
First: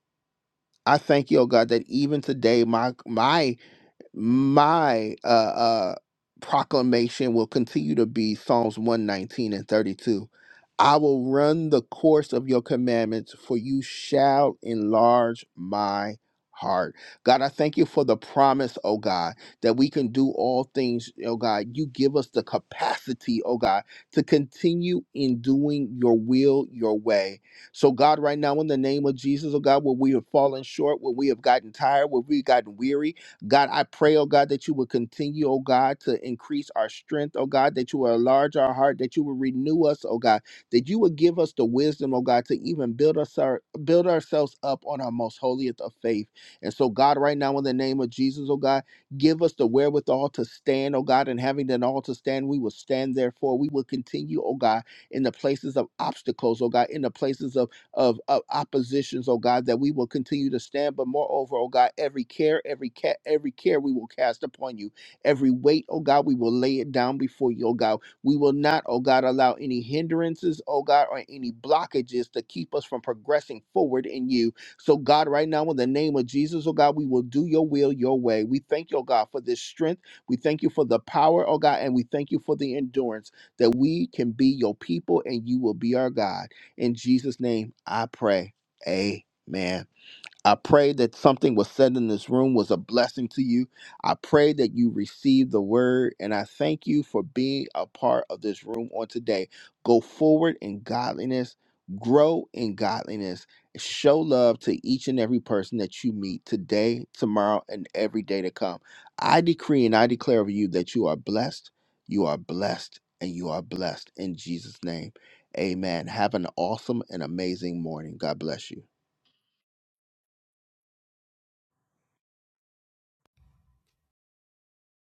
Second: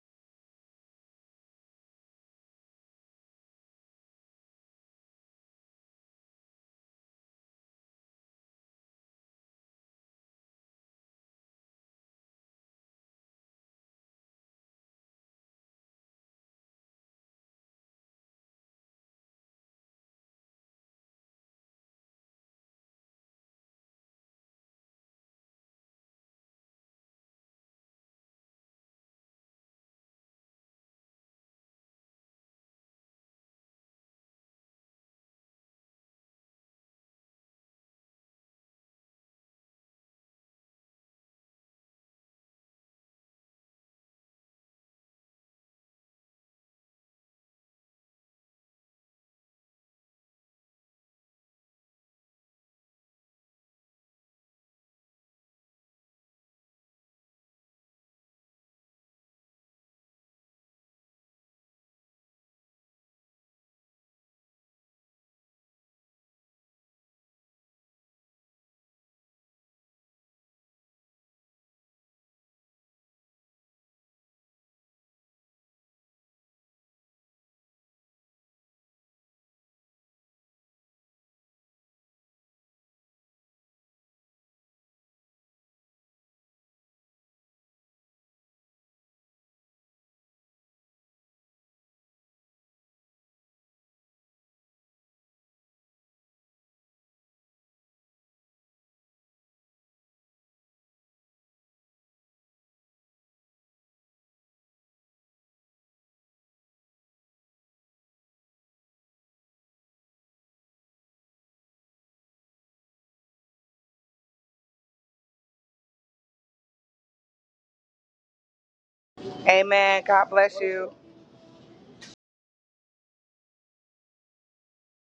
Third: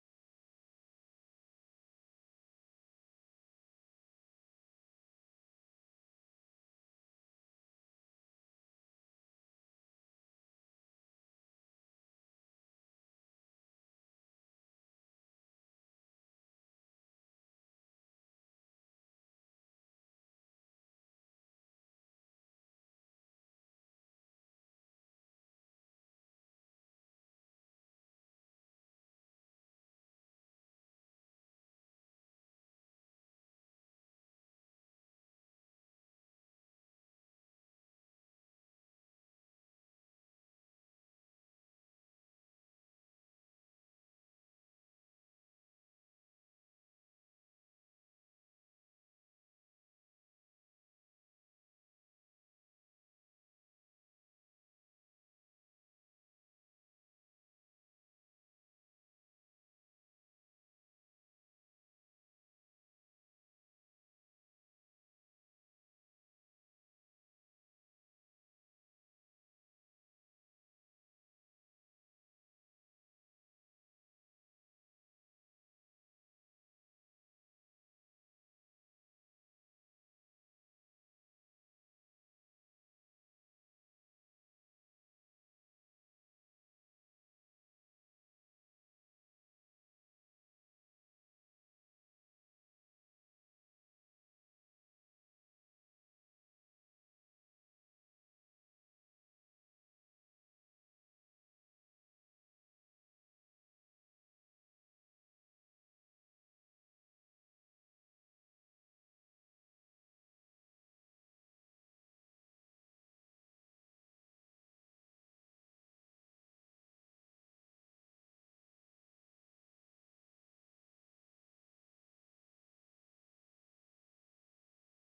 Speaker 1: I thank you, oh God, that even today my my my uh, uh, proclamation will continue to be Psalms 119 and 32. I will run the course of your commandments, for you shall enlarge my heart. God, I thank you for the promise, oh God, that we can do all things, oh God. You give us the capacity, oh God, to continue in doing your will, your way. So, God, right now, in the name of Jesus, oh God, where we have fallen short, where we have gotten tired, where we've gotten weary, God, I pray, oh God, that you would continue, oh God, to increase our strength, oh God, that you would enlarge our heart, that you would renew us, oh God, that you would give us the wisdom, oh God, to even build us our, build ourselves up on our most holiest of faith. And so, God, right now in the name of Jesus, oh God, give us the wherewithal to stand, oh God, and having done all to stand, we will stand therefore. We will continue, oh God, in the places of obstacles, oh God, in the places of of, of oppositions, oh God, that we will continue to stand. But moreover, oh God, every care, every care, every care we will cast upon you. Every weight, oh God, we will lay it down before you, oh God. We will not, oh God, allow any hindrances, oh God, or any blockages to keep us from progressing forward in you. So, God, right now, in the name of Jesus, oh God, we will do your will your way. We thank you, oh God, for this strength. We thank you for the power, oh God, and we thank you for the endurance that we can be your people and you will be our God. In Jesus' name, I pray. Amen. I pray that something was said in this room was a blessing to you. I pray that you received the word, and I thank you for being a part of this room on today. Go forward in godliness, grow in godliness, show love to each and every person that you meet today, tomorrow, and every day to come. I decree and I declare over you that you are blessed, you are blessed, and you are blessed in Jesus' name. Amen. Have an awesome and amazing morning. God bless you.
Speaker 2: Amen. God bless you.